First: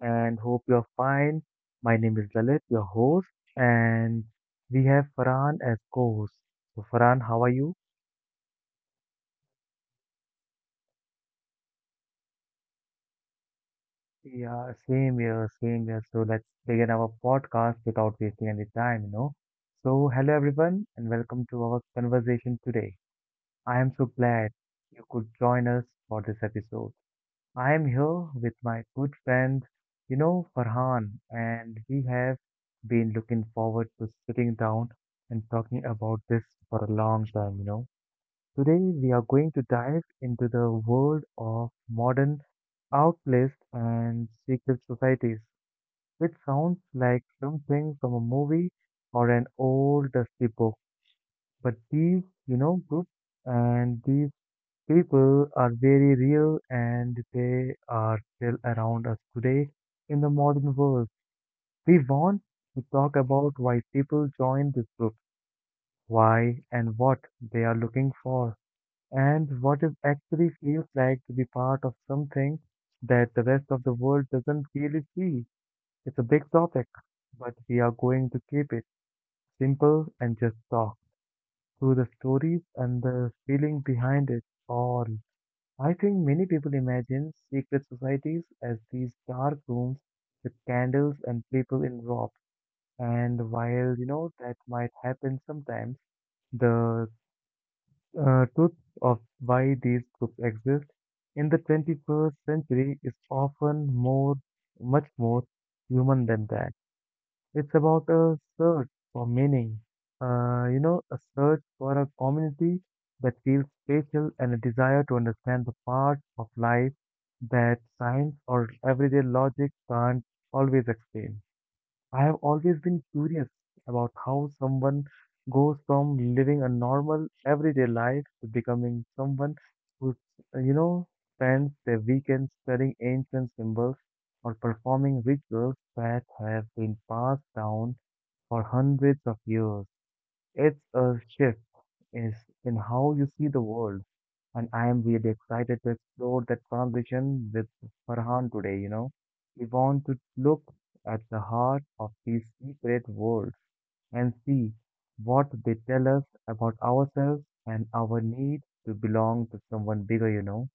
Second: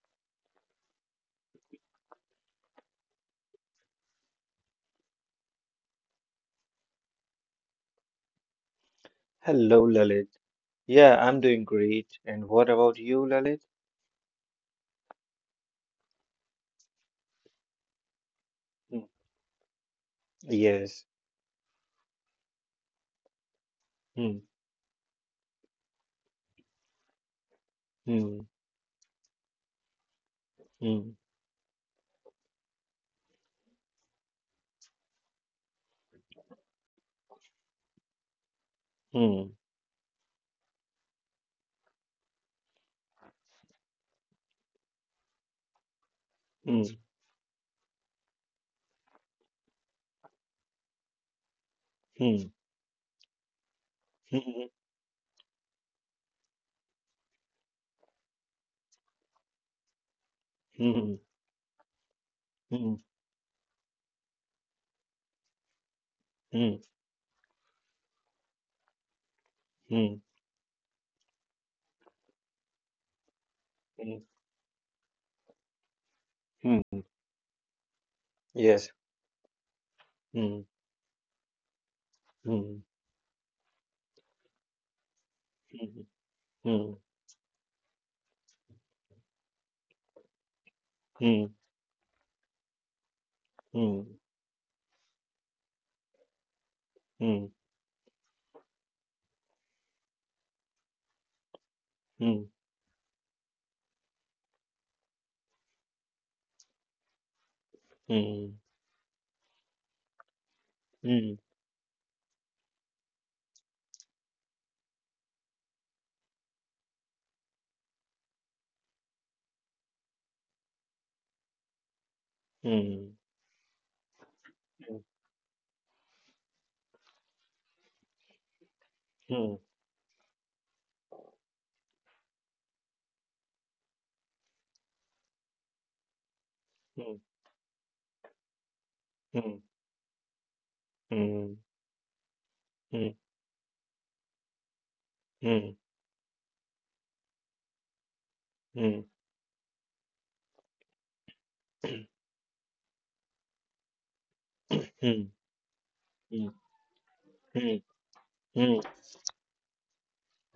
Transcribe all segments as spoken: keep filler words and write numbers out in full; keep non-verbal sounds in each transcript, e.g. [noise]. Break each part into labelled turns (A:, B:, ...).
A: And hope you're fine. My name is Lalit, your host, and we have Farhan as co-host. So Farhan, how are you?
B: Hello, Lalit. Yeah, I'm doing great. And what about you, Lalit?
A: Yeah, same here, same here. So let's begin our podcast without wasting any time,
B: Hmm.
A: you know. So hello everyone,
B: Yes.
A: and welcome to our conversation today. I am so
B: Hmm.
A: glad you could join us for this episode. I am here
B: Hmm.
A: with my good friend, you know,
B: Hmm.
A: Farhan, and we have been looking forward to sitting down and talking about this for a long time, you know. Today we are going
B: Hmm.
A: to dive into the world of modern outlaws and secret societies, which sounds like something from a movie or an old dusty book. But these,
B: Hmm.
A: you know, groups and these
B: Hmm.
A: people are very real and they are still around us today in the modern
B: Hmm.
A: world.
B: Hmm.
A: We want to talk about why people join this group, why
B: Hmm.
A: and what they are looking for, and what it
B: Hmm. Hmm.
A: actually feels like to be part of something that the rest of the
B: Hmm.
A: world doesn't really see. It's a big topic,
B: Hmm.
A: but we are going to keep it
B: Yes.
A: simple and just
B: Hmm.
A: talk through the stories
B: Hmm.
A: and the feeling behind it all. I
B: Hmm.
A: think many people
B: Hmm.
A: imagine secret societies as these dark rooms with candles and
B: Hmm.
A: people in robes. And while you know that might happen sometimes, the
B: Hmm.
A: uh, truth of why these groups exist in the twenty-first
B: Hmm.
A: century is often more, much more human than that. It's about a
B: Hmm.
A: search for meaning, uh, you know, a
B: Hmm.
A: search for a community that feels special and a desire to understand the parts of life that science or everyday logic can't always explain. I have always been
B: Hmm.
A: curious about how someone
B: Hmm.
A: goes from living a normal everyday life to becoming someone
B: Hmm.
A: who, uh, you know, spends their weekends studying ancient symbols or performing rituals that have been
B: Hmm.
A: passed down for hundreds of
B: Hmm.
A: years. It's a shift
B: Hmm.
A: is In how you see the world, and I am really excited to
B: Hmm.
A: explore that transition with Farhan today. You
B: Hmm.
A: know,
B: Hmm.
A: we want to look at the heart of these secret worlds and see
B: Hmm.
A: what they tell us about ourselves and
B: Hmm.
A: our need to
B: Hmm.
A: belong to someone bigger, you know.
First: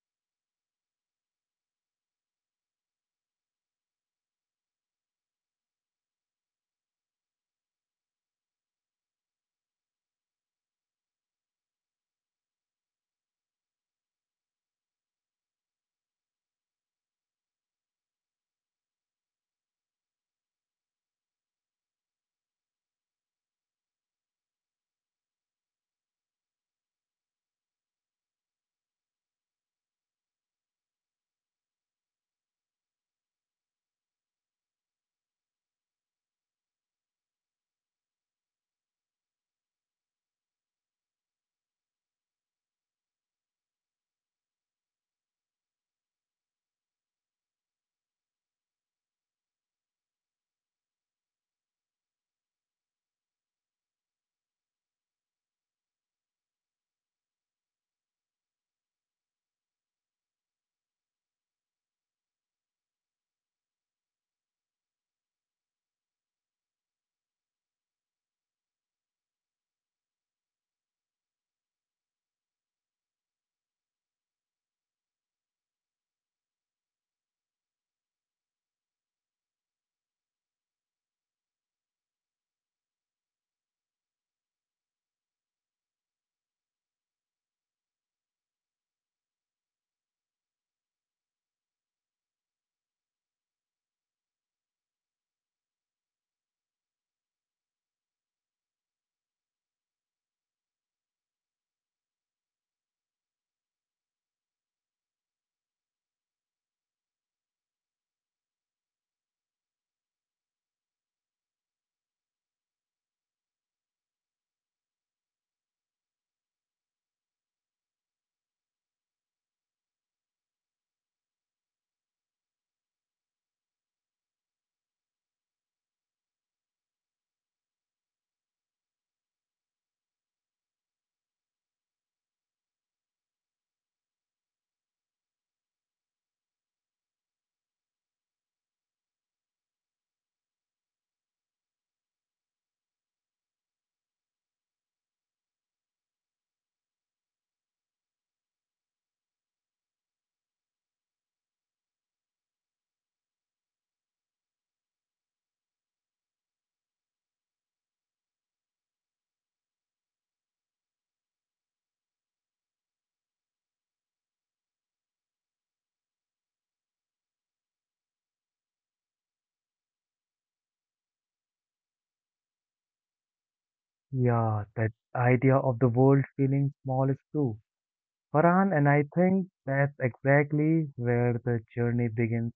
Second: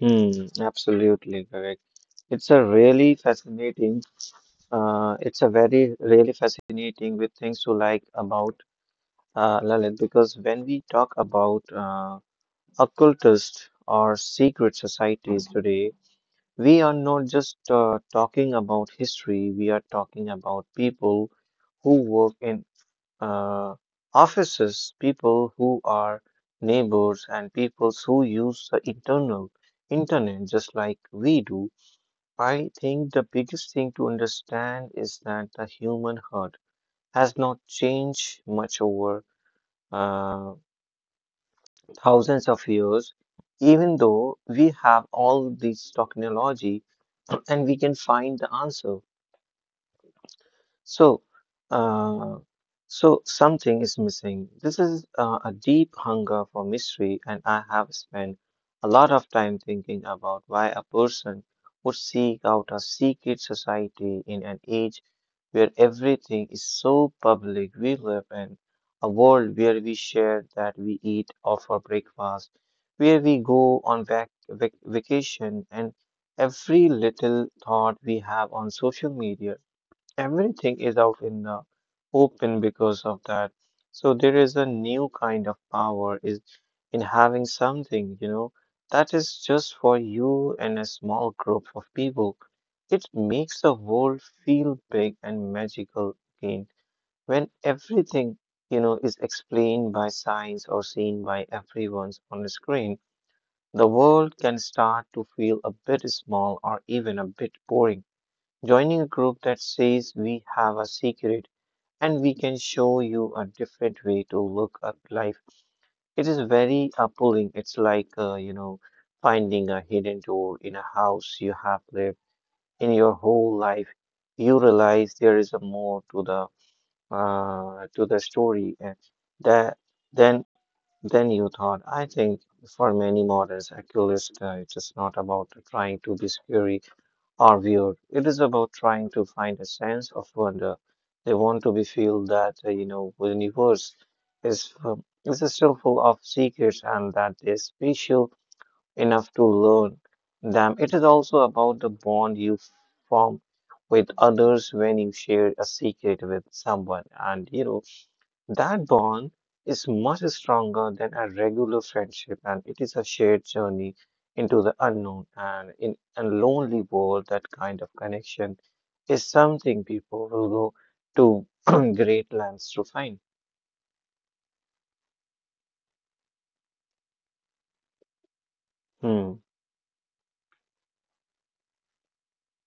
B: Hmm, absolutely correct. It's a really fascinating, uh, it's a very really fascinating with things to like about uh, Lalit, because when we talk about uh, occultist or secret societies today, we are not just uh, talking about history. We are talking about people who work in uh, offices, people who are neighbors, and people who use the internal internet just like we do. I think the biggest thing to understand is that the human heart has not changed much over uh, thousands of years, even though we have all this technology [clears throat] and we can find the answer. So, uh, so something is missing. This is uh, a deep hunger for mystery, and I have spent a lot of time thinking about why a person would seek out a secret society in an age where everything is so public. We live in a world where we share that we eat or for breakfast, where we go on vac vac vacation, and every little thought we have on social media, everything is out in the open because of that. So there is a new kind of power is in having something, you know, that is just for you and a small group of people. It makes the world feel big and magical again when everything, you know, is explained by science or seen by everyone's on the screen. The world can start to feel a bit small or even a bit boring. Joining a group that says we have a secret and we can show you a different way to look at life, it is very appealing. It's like, uh, you know, finding a hidden door in a house you have lived in your whole life. You realize there is a more to the uh, to the story uh, that than than you thought. I think for many moderns, actualists, uh, it is not about trying to be scary are weird. It is about trying to find a sense of wonder. They want to be feel that uh, you know the universe is fu- is still full of secrets and that is special enough to learn them. It is also about the bond you form with others. When you share a secret with someone, and you know that bond is much stronger than a regular friendship, and it is a shared journey into the unknown. And in a lonely world, that kind of connection is something people will go to [clears throat] great lengths to find.
A: Yeah, that idea of the world feeling small is true. Farhan, and I
B: Hmm.
A: think that's exactly where the journey begins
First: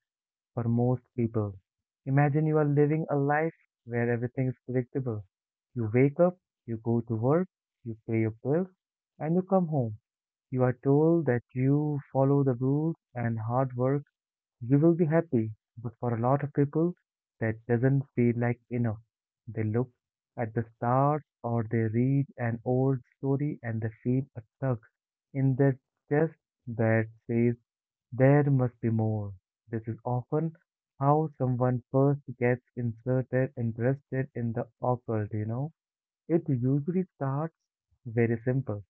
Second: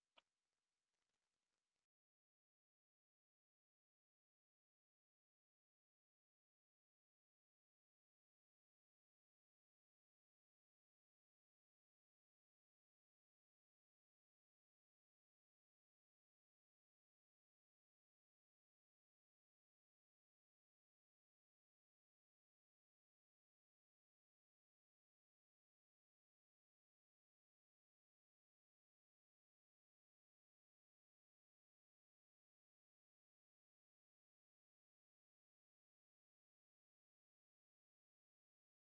A: for most people. Imagine you are living a life where everything is predictable. You wake up, you go to work, you pay your bills, and you come home. You are told that you follow the rules and hard work, you will be happy. But for a lot of people, that doesn't feel like enough. They look at the stars or they read an old story and they feel a tug in their chest that says there must be more. This is often how someone first gets inserted, interested in the occult, you know. It usually starts very simple.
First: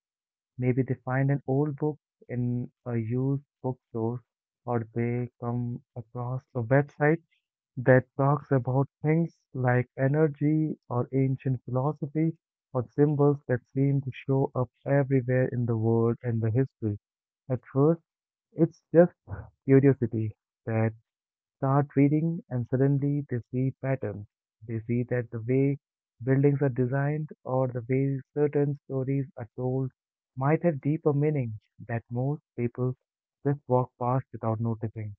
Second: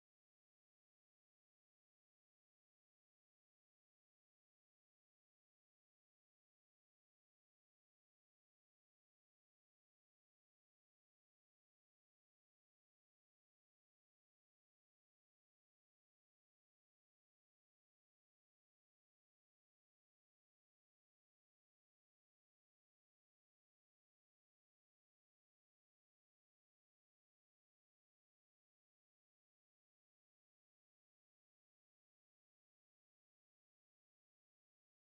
A: Maybe they find an old book in a used bookstore, or they come across a website that talks about things like energy or ancient philosophy or symbols that seem to show up everywhere in the world and the history. At first, it's just curiosity that start reading and suddenly they see patterns. They see that the way buildings are designed or the way certain stories are told might have deeper meaning that most people just walk past without noticing.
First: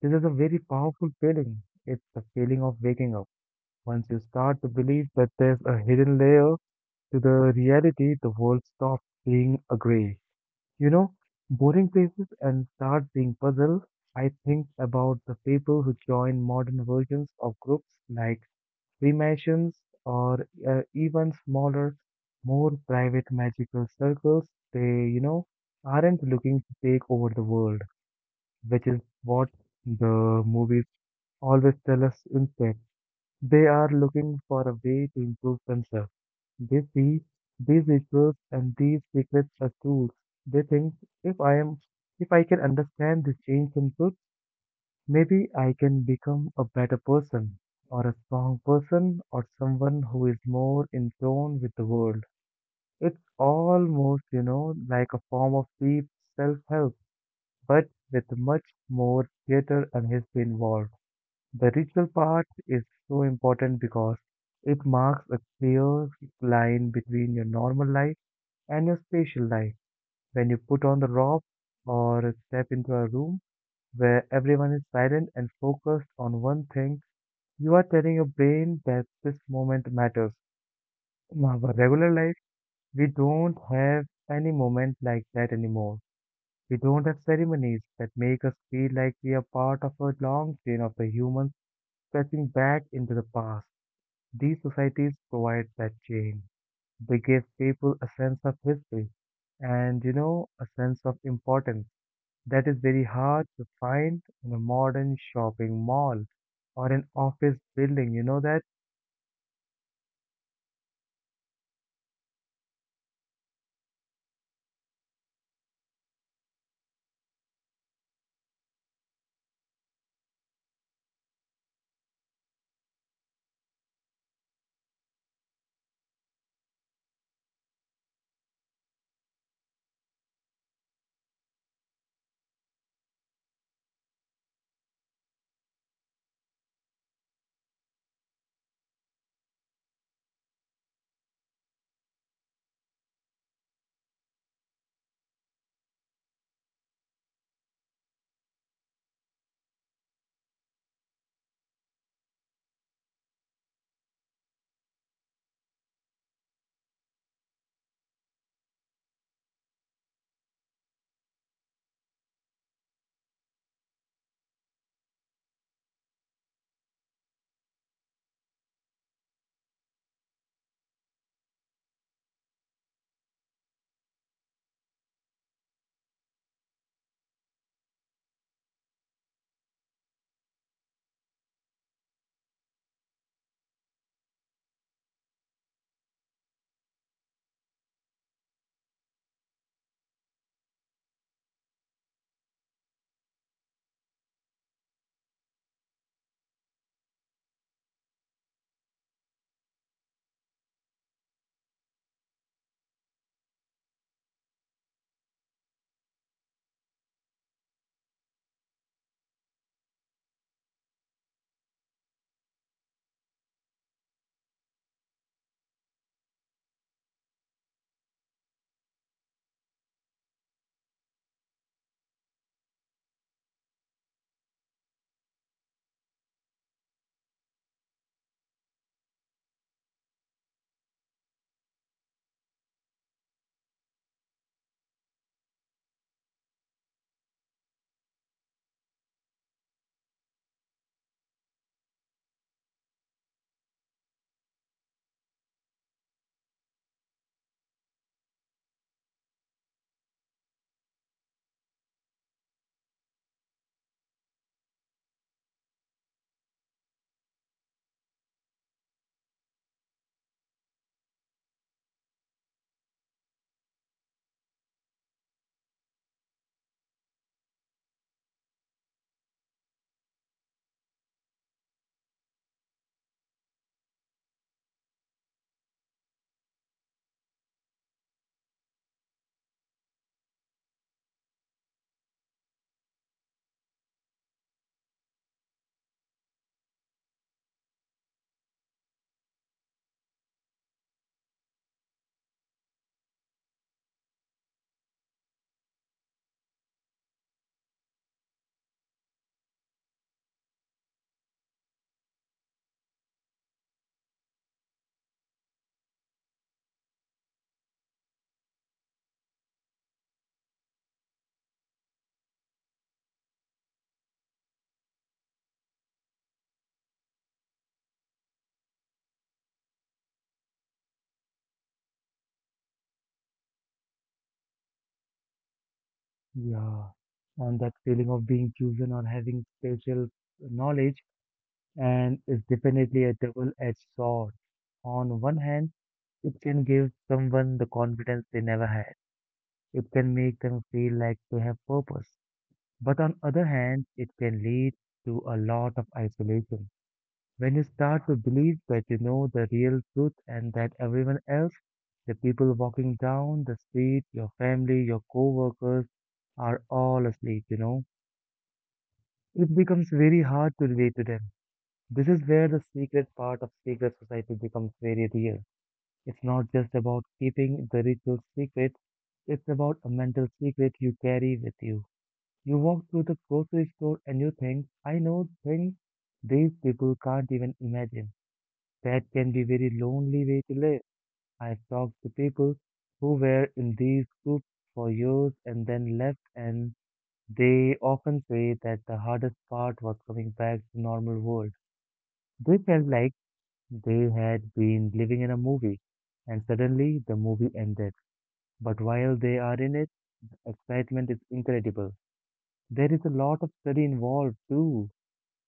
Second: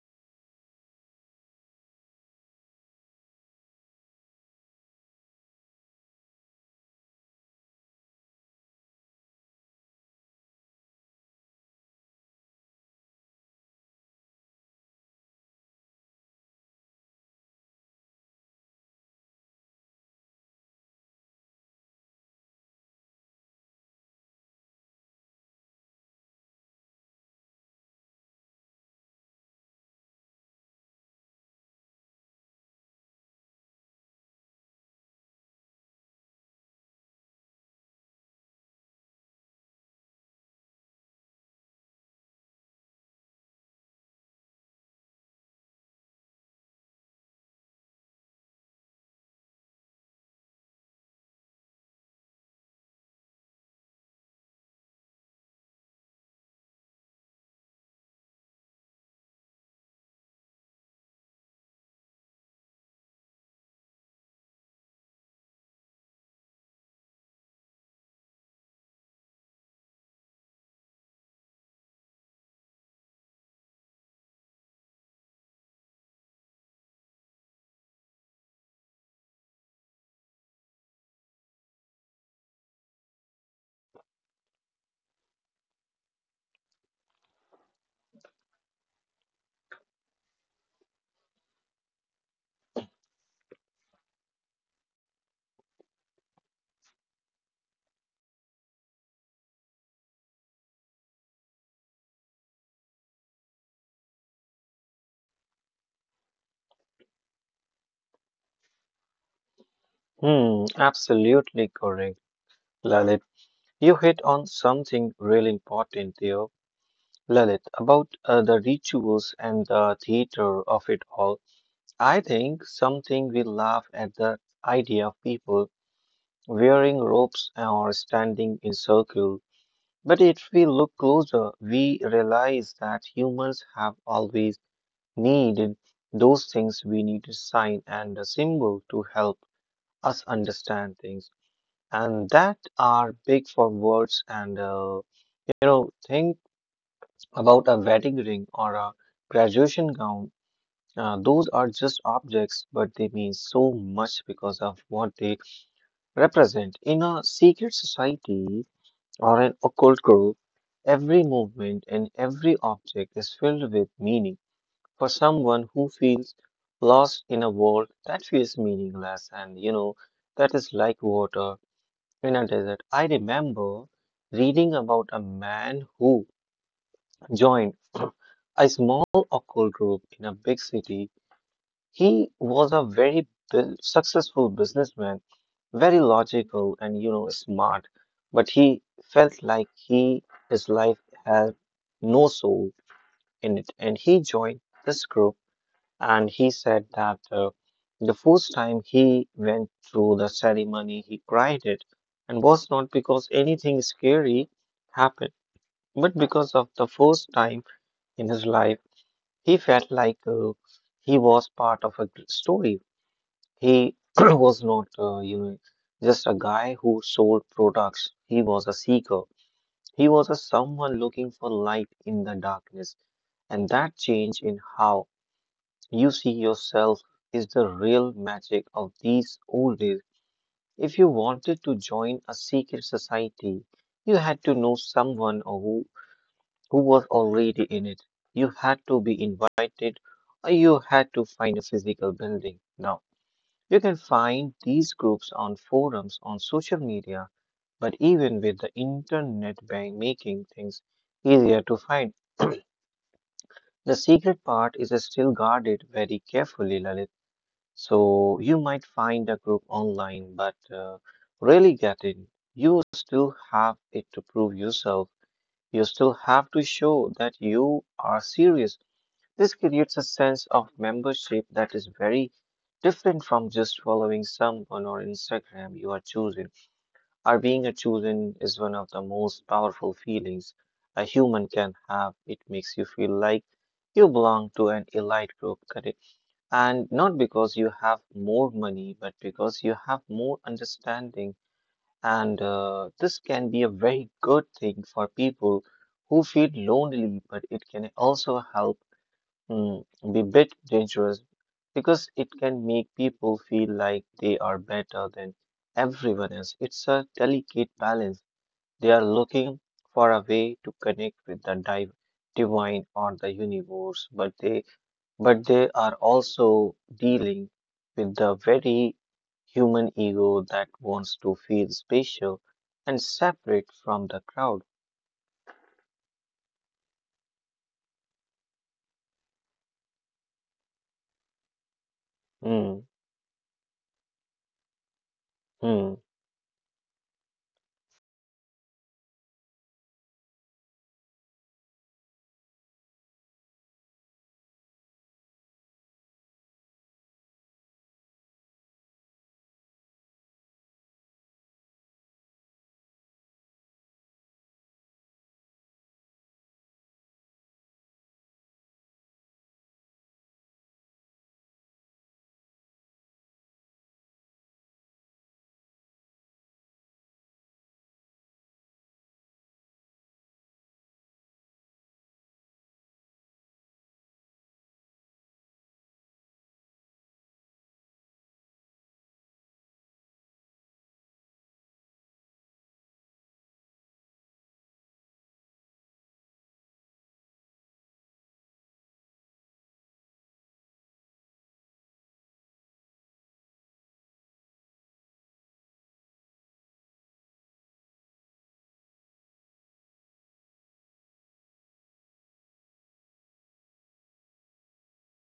A: This is a very powerful feeling. It's the feeling of waking up. Once you start to believe that there's a hidden layer to the reality, the world stops being a gray, you know, boring places and start being puzzled. I think about the people who join modern versions of groups like Freemasons or uh, even smaller, more private magical circles. They, you know, aren't looking to take over the world, which is what the movies always tell us instead. They are looking for a way to improve themselves. They see these rituals and these secrets as tools. They think if I am if I can understand this change in truth, maybe I can become a better person or a strong person or someone who is more in tune with the world. It's almost, you know, like a form of deep self help, but with much more theater and history involved. The ritual part is so important because it marks a clear line between your normal life and your spatial life. When you put on the robe or step into a room where everyone is silent and focused on one thing, you are telling your brain that this moment matters. In our regular life, we don't have any moment like that anymore. We don't have ceremonies that make us feel like we are part of a long chain of the humans stretching back into the past. These societies provide that chain. They give people a sense of history and, you know, a sense of importance that is very hard to find in a modern shopping mall or an office building. You know that?
B: Hmm. Absolutely correct, Lalit. You hit on something really important there, Lalit, about uh, the rituals and the theater of it all. I think something we laugh at the idea of people wearing ropes or standing in circle. But if we look closer, we realize that humans have always needed those things. We need a sign and a symbol to help us understand things. And that are big for words and uh, you know think about a wedding ring or a graduation gown. Uh, those are just objects, but they mean so much because of what they represent. In a secret society, or an occult group, every movement and every object is filled with meaning. For someone who feels lost in a world that feels meaningless and, you know, that is like water in a desert. I remember reading about a man who joined [clears throat] a small occult group in a big city. He was a very bu- successful businessman, very logical and you know smart, but he felt like he his life had no soul in it. And he joined this group and he said that uh, the first time he went through the ceremony, he cried it and was not because anything scary happened, but because of the first time in his life he felt like uh, he was part of a g- story. He [clears throat] was not, uh, you know, just a guy who sold products. He was a seeker. He was a someone looking for light in the darkness. And that change in how you see yourself is the real magic of these old days. If you wanted to join a secret society, you had to know someone or who, who was already in it. You had to be invited, or you had to find a physical building. Now, you can find these groups on forums, on social media, but even with the internet by making things easier to find, [clears throat] the secret part is still guarded very carefully, Lalit. So you might find a group online, but uh, really get in, you still have it to prove yourself. You still have to show that you are serious. This creates a sense of membership that is very different from just following someone on Instagram. You are chosen, or being a chosen is one of the most powerful feelings a human can have. It makes you feel like you belong to an elite group, correct? And not because you have more money, but because you have more understanding. And uh, this can be a very good thing for people who feel lonely, but it can also help. Mm, the bit dangerous because it can make people feel like they are better than everyone else. It's a delicate balance. They are looking for a way to connect with the div divine or the universe, but they but they are also dealing with the very human ego that wants to feel special and separate from the crowd.
A: Yeah. And that feeling of being chosen or having special knowledge and is
B: Mm,
A: definitely a double-edged sword. On one hand,
B: mm.
A: it can give someone the confidence they never had. It can make them feel like they have purpose. But on other hand, it can lead to a lot of isolation. When you start to believe that you know the real truth and that everyone else, the people walking down the street, your family, your coworkers, are all asleep, you know, it becomes very hard to relate to them. This is where the secret part of secret society becomes very real. It's not just about keeping the ritual secret, it's about a mental secret you carry with you. You walk through the grocery store and you think, I know things these people can't even imagine. That can be very lonely way to live. I've talked to people who were in these groups for years and then left, and they often say that the hardest part was coming back to normal world. They felt like they had been living in a movie, and suddenly the movie ended. But while they are in it, excitement is incredible. There is a lot of study involved too.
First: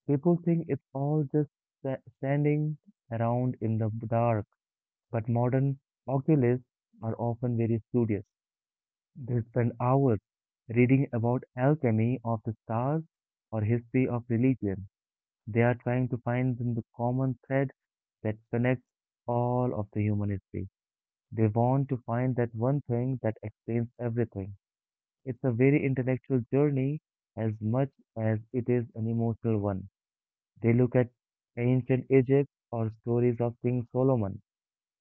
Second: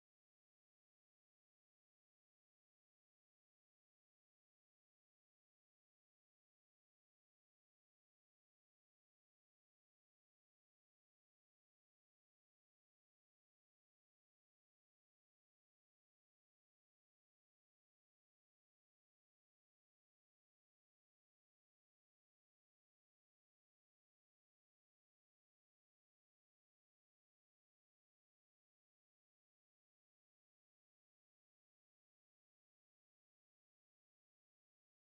A: People think it's all just sta- standing around in the dark, but modern occult are often very studious. They spend hours reading about alchemy of the stars or history of religion. They are trying to find the common thread that connects all of the human history. They want to find that one thing that explains everything. It's a very intellectual journey as much as it is an emotional one. They look at ancient Egypt or stories of King Solomon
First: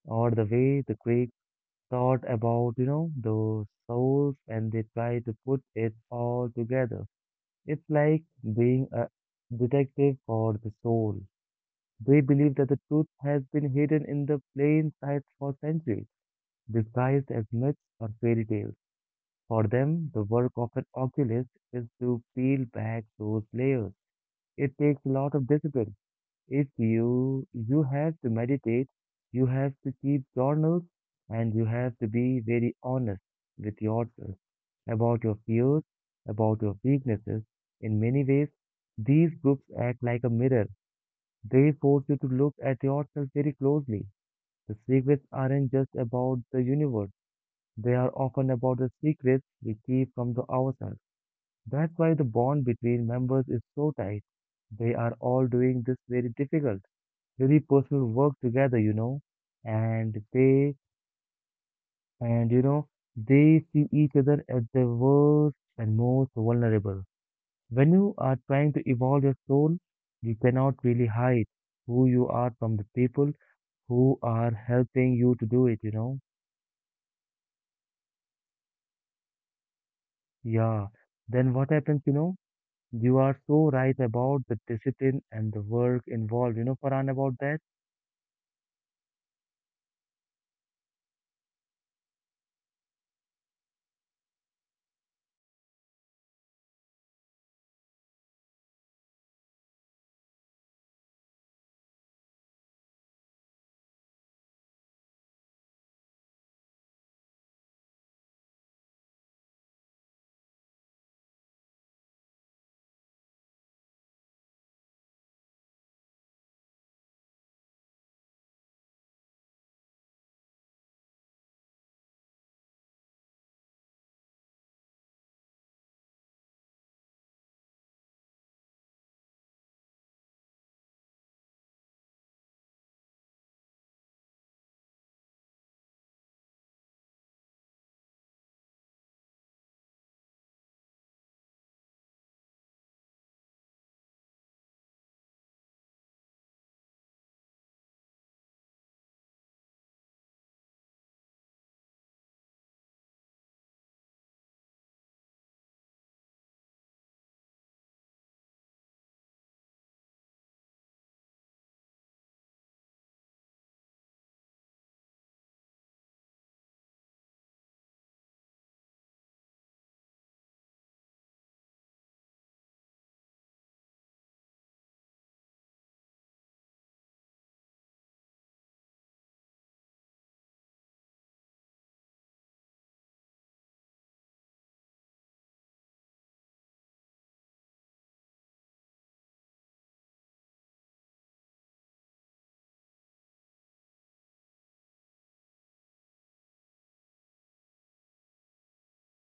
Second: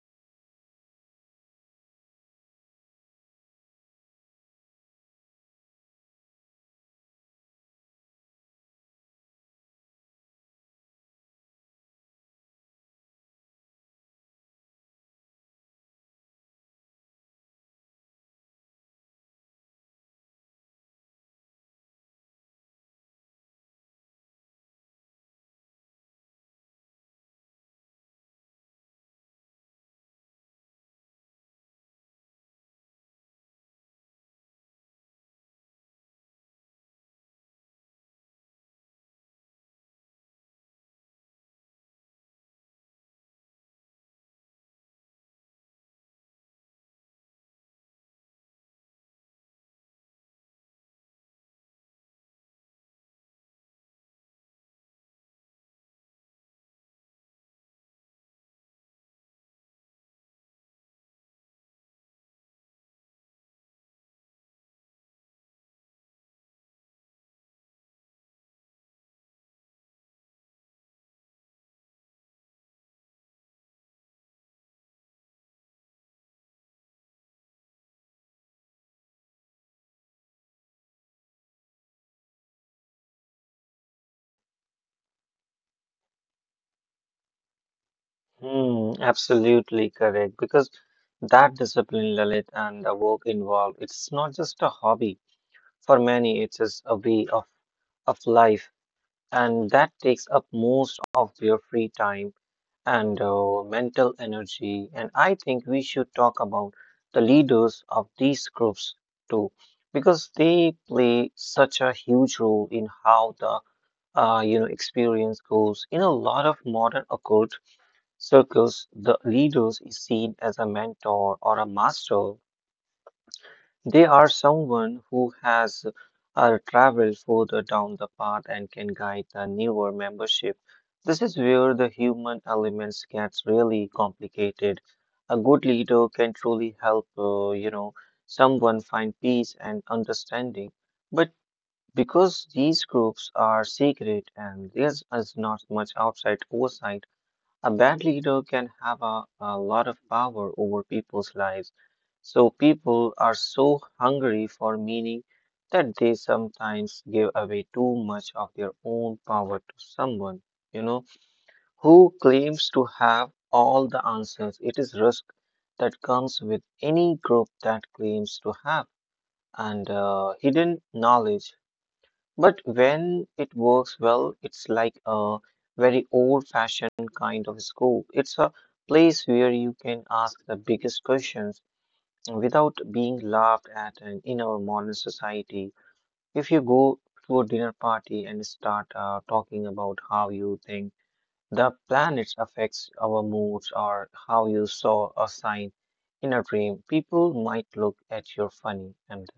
A: or the way the Greek thought about, you know, those souls and they try to put it all together. It's like being a detective for the soul. They believe that the truth has been hidden in the plain sight for centuries, disguised as myths or fairy tales. For them, the work of an oculist is to peel back those layers. It takes a lot of discipline if you you have to meditate, you have to keep journals, and you have to be very honest with yourself about your fears, about your weaknesses. In many ways, these groups act like a mirror. They force you to look at yourself very closely. The secrets aren't just about the universe. They are often about the secrets we keep from the ourselves. That's why the bond between members is so tight. They are all doing this very difficult really personal work together, you know, and they, and you know, they see each other as their worst and most vulnerable. When you are trying to evolve your soul, you cannot really hide who you are from the people who are helping you to do it, you know. Yeah. Then what happens, you know? You are so right about the discipline and the work involved, you know, Farhan, about that?
B: Hmm, absolutely correct. Because that discipline, Lalit, and the work involved, it's not just a hobby. For many, it's a way of, of life, and that takes up most of your free time and uh, mental energy. And I think we should talk about the leaders of these groups too, because they play such a huge role in how the uh, you know experience goes. In a lot of modern occult circles, the leader is seen as a mentor or a master. They are someone who has uh, traveled further down the path and can guide the newer membership. This is where the human elements gets really complicated. A good leader can truly help uh, you know, someone find peace and understanding. But because these groups are secret and there is not much outside oversight, a bad leader can have a, a lot of power over people's lives. So people are so hungry for meaning that they sometimes give away too much of their own power to someone, you know, who claims to have all the answers. It is risk that comes with any group that claims to have and uh, hidden knowledge. But when it works well, it's like a very old-fashioned kind of school. It's a place where you can ask the biggest questions without being laughed at. And in our modern society, if you go to a dinner party and start uh, talking about how you think the planets affects our moods or how you saw a sign in a dream, people might look at you funny and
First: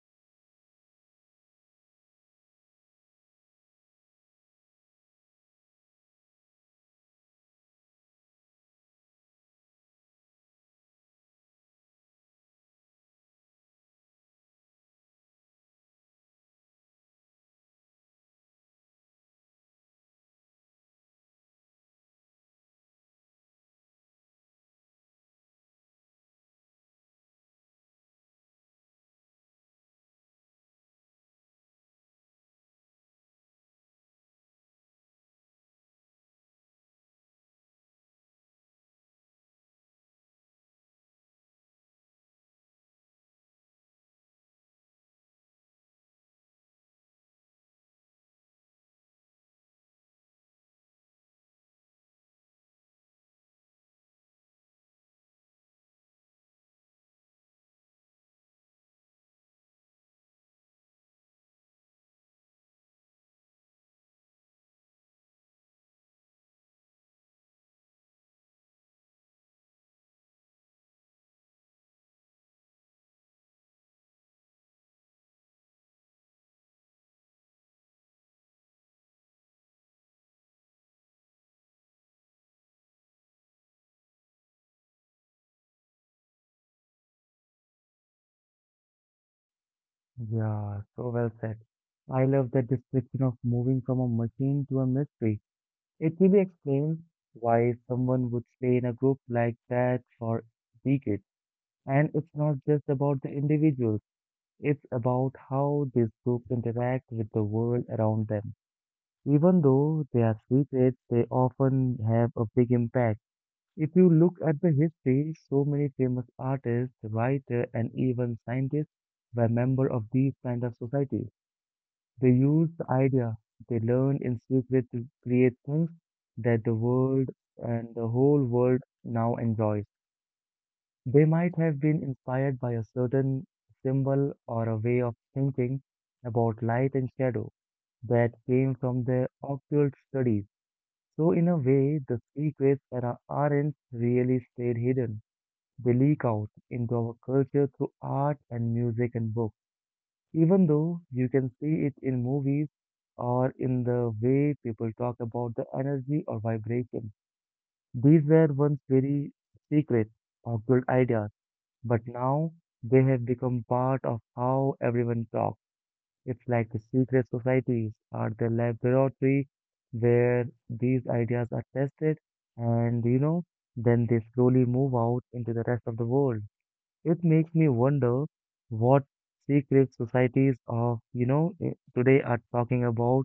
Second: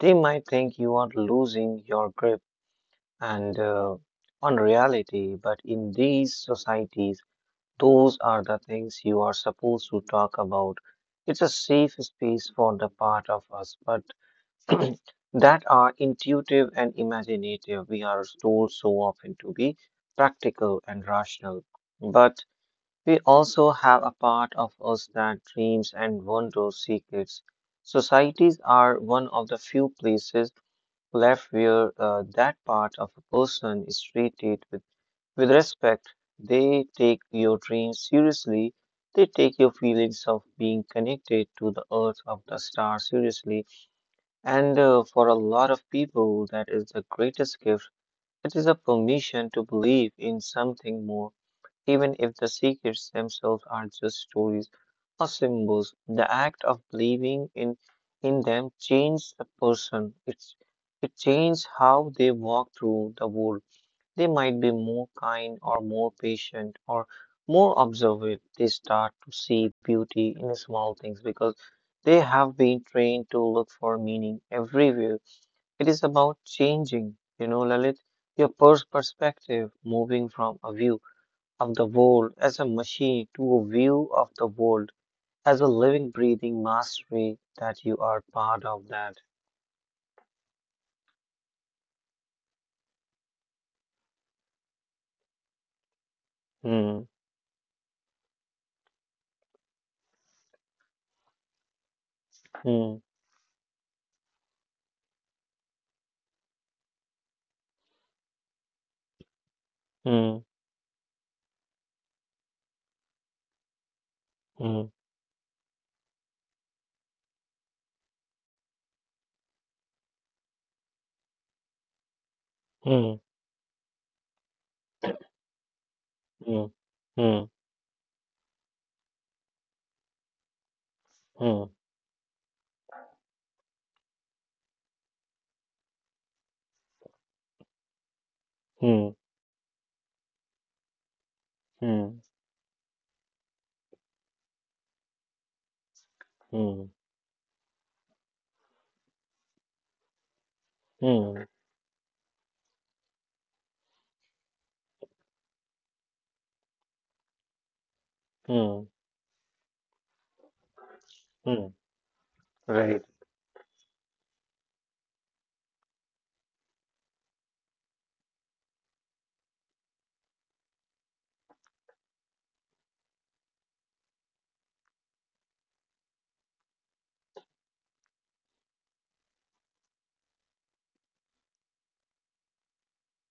B: they might think you are losing your grip and uh, on reality. But in these societies, those are the things you are supposed to talk about. It's a safe space for the part of us, but [clears throat] that are intuitive and imaginative. We are told so often to be practical and rational, but we also have a part of us that dreams and wonders secrets. Societies are one of the few places left where uh, that part of a person is treated with, with respect. They take your dreams seriously. They take your feelings of being connected to the earth of the star seriously. And uh, for a lot of people, that is the greatest gift. It is a permission to believe in something more, even if the secrets themselves are just stories or symbols. The act of believing in in them changes a person. It's it changes how they walk through the world. They might be more kind or more patient or more observant. They start to see beauty in small things because they have been trained to look for meaning everywhere. It is about changing, you know, Lalit, your pers- perspective, moving from a view of the world as a machine to a view of the world as a living, breathing mastery that you are part of that.
A: Yeah, so well said. I love that description of moving from a machine to a mystery. It really explains
B: Hmm,
A: why someone would stay in a group like that for decades. And it's not just
B: hmm,
A: about the individuals, it's about how these groups interact with the world around them. Even though they
B: hmm,
A: are secrets, they often have a big impact. If you look at the
B: hmm,
A: history, so many famous artists, writers, and even scientists were members of these kind of societies. They use the
B: hmm,
A: idea they learn in secret to create things
B: hmm,
A: that the world
B: hmm,
A: and the whole world now enjoys. They might
B: hmm,
A: have been inspired by a certain symbol or a way of thinking about light and shadow that came from
B: hmm,
A: their occult studies. So, in a way, the secrets that are, aren't really stayed hidden. They leak out
B: hmm,
A: into our culture through art and music and books, even though you
B: hmm, hmm,
A: can see it in movies or in the way people talk about the energy or vibration. These were once
B: hmm,
A: very secret, occult ideas,
B: hmm,
A: but now
B: right.
A: they have become part of how everyone talks. It's like the secret societies are the laboratory where these ideas are tested and you know, then they slowly move out into the rest of the world. It makes me wonder what secret societies of, you know, eh, today are talking about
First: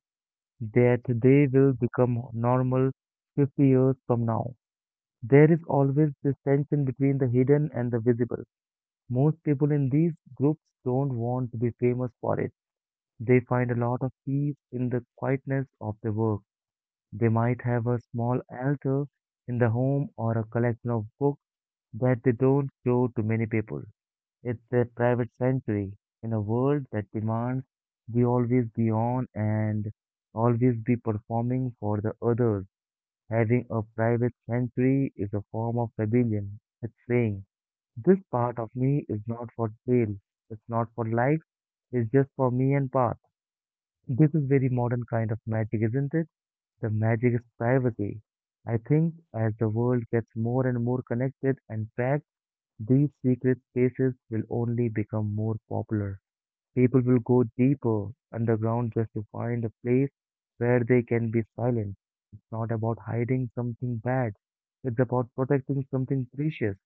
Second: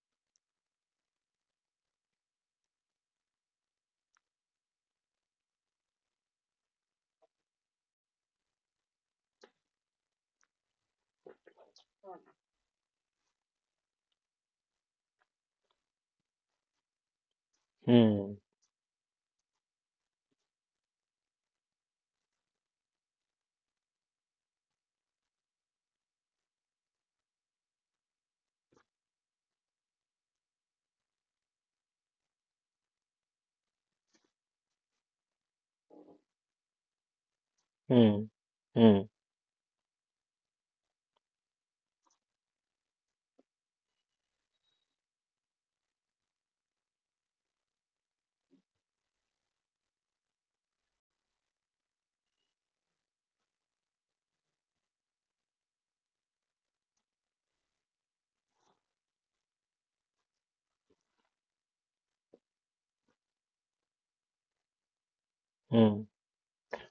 A: that they will become normal fifty years from now. There is always this tension between the hidden and the visible. Most people in these groups don't want to be famous for it. They find a lot of peace in the quietness of their work. They might have a
B: Hmm,
A: small altar in the home or a collection of books that they don't show to many people. It's a private sanctuary in a world that demands we always be on and always be performing for the others. Having a private sanctuary is a form of rebellion. It's saying, this
B: hmm,
A: part of me
B: hmm,
A: is not for sale, it's not for life, it's just for me and Path. This is very modern kind of magic, isn't it? The magic is privacy. I think as the world gets more and more connected and packed, these secret spaces will only become more popular. People will go deeper underground just to find a place where they can be silent. It's not about hiding something bad, it's about protecting
B: hmm,
A: something precious.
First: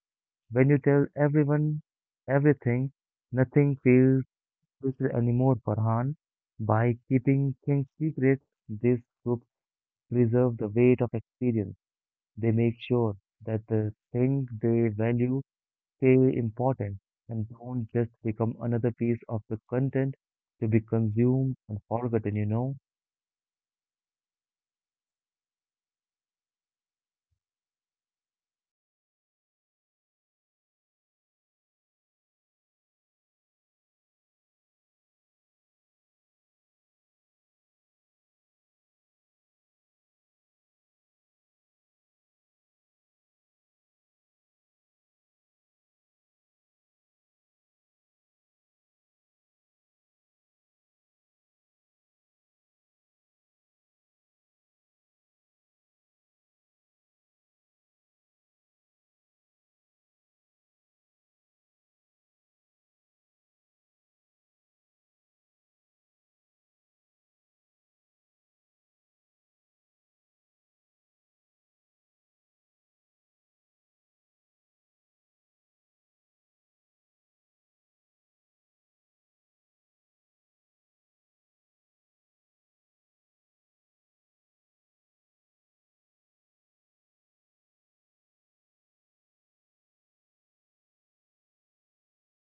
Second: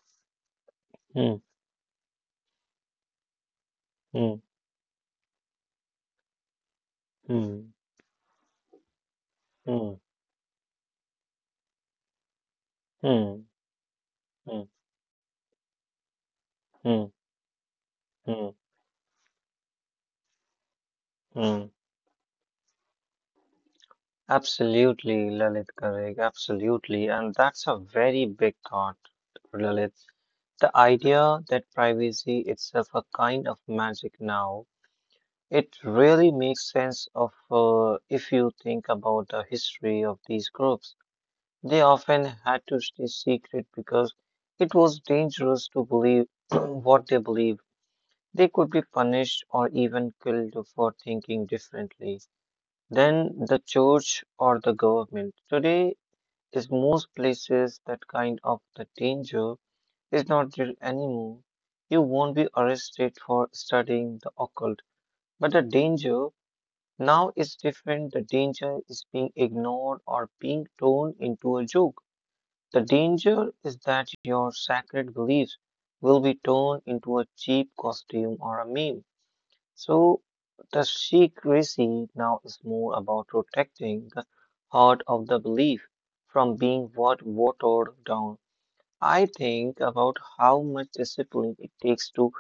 A: When you tell
B: hmm,
A: everyone everything, nothing feels
B: hmm,
A: special anymore, Farhan. By keeping
B: hmm,
A: things secret, these groups
B: hmm,
A: preserve the weight of experience. They make sure
B: hmm,
A: that the things
B: hmm,
A: they value stay important
B: hmm,
A: and don't just
B: hmm,
A: become another piece of the content to be consumed
B: hmm,
A: and forgotten, you know?
B: absolutely, Lalit, correct. Absolutely. And that's a very big thought, Lalit. The idea that privacy itself a kind of magic now, it really makes sense of uh, if you think about the history of these groups. They often had to stay secret because it was dangerous to believe [clears throat] what they believed. They could be punished or even killed for thinking differently than the church or the government. Today, is most places that kind of the danger is not real anymore. You won't be arrested for studying the occult, but the danger now is different. The danger is being ignored or being turned into a joke. The danger is that your sacred beliefs will be turned into a cheap costume or a meme. So the Sikh resi now is more about protecting the heart of the belief from being what watered down. I think about how much discipline it takes to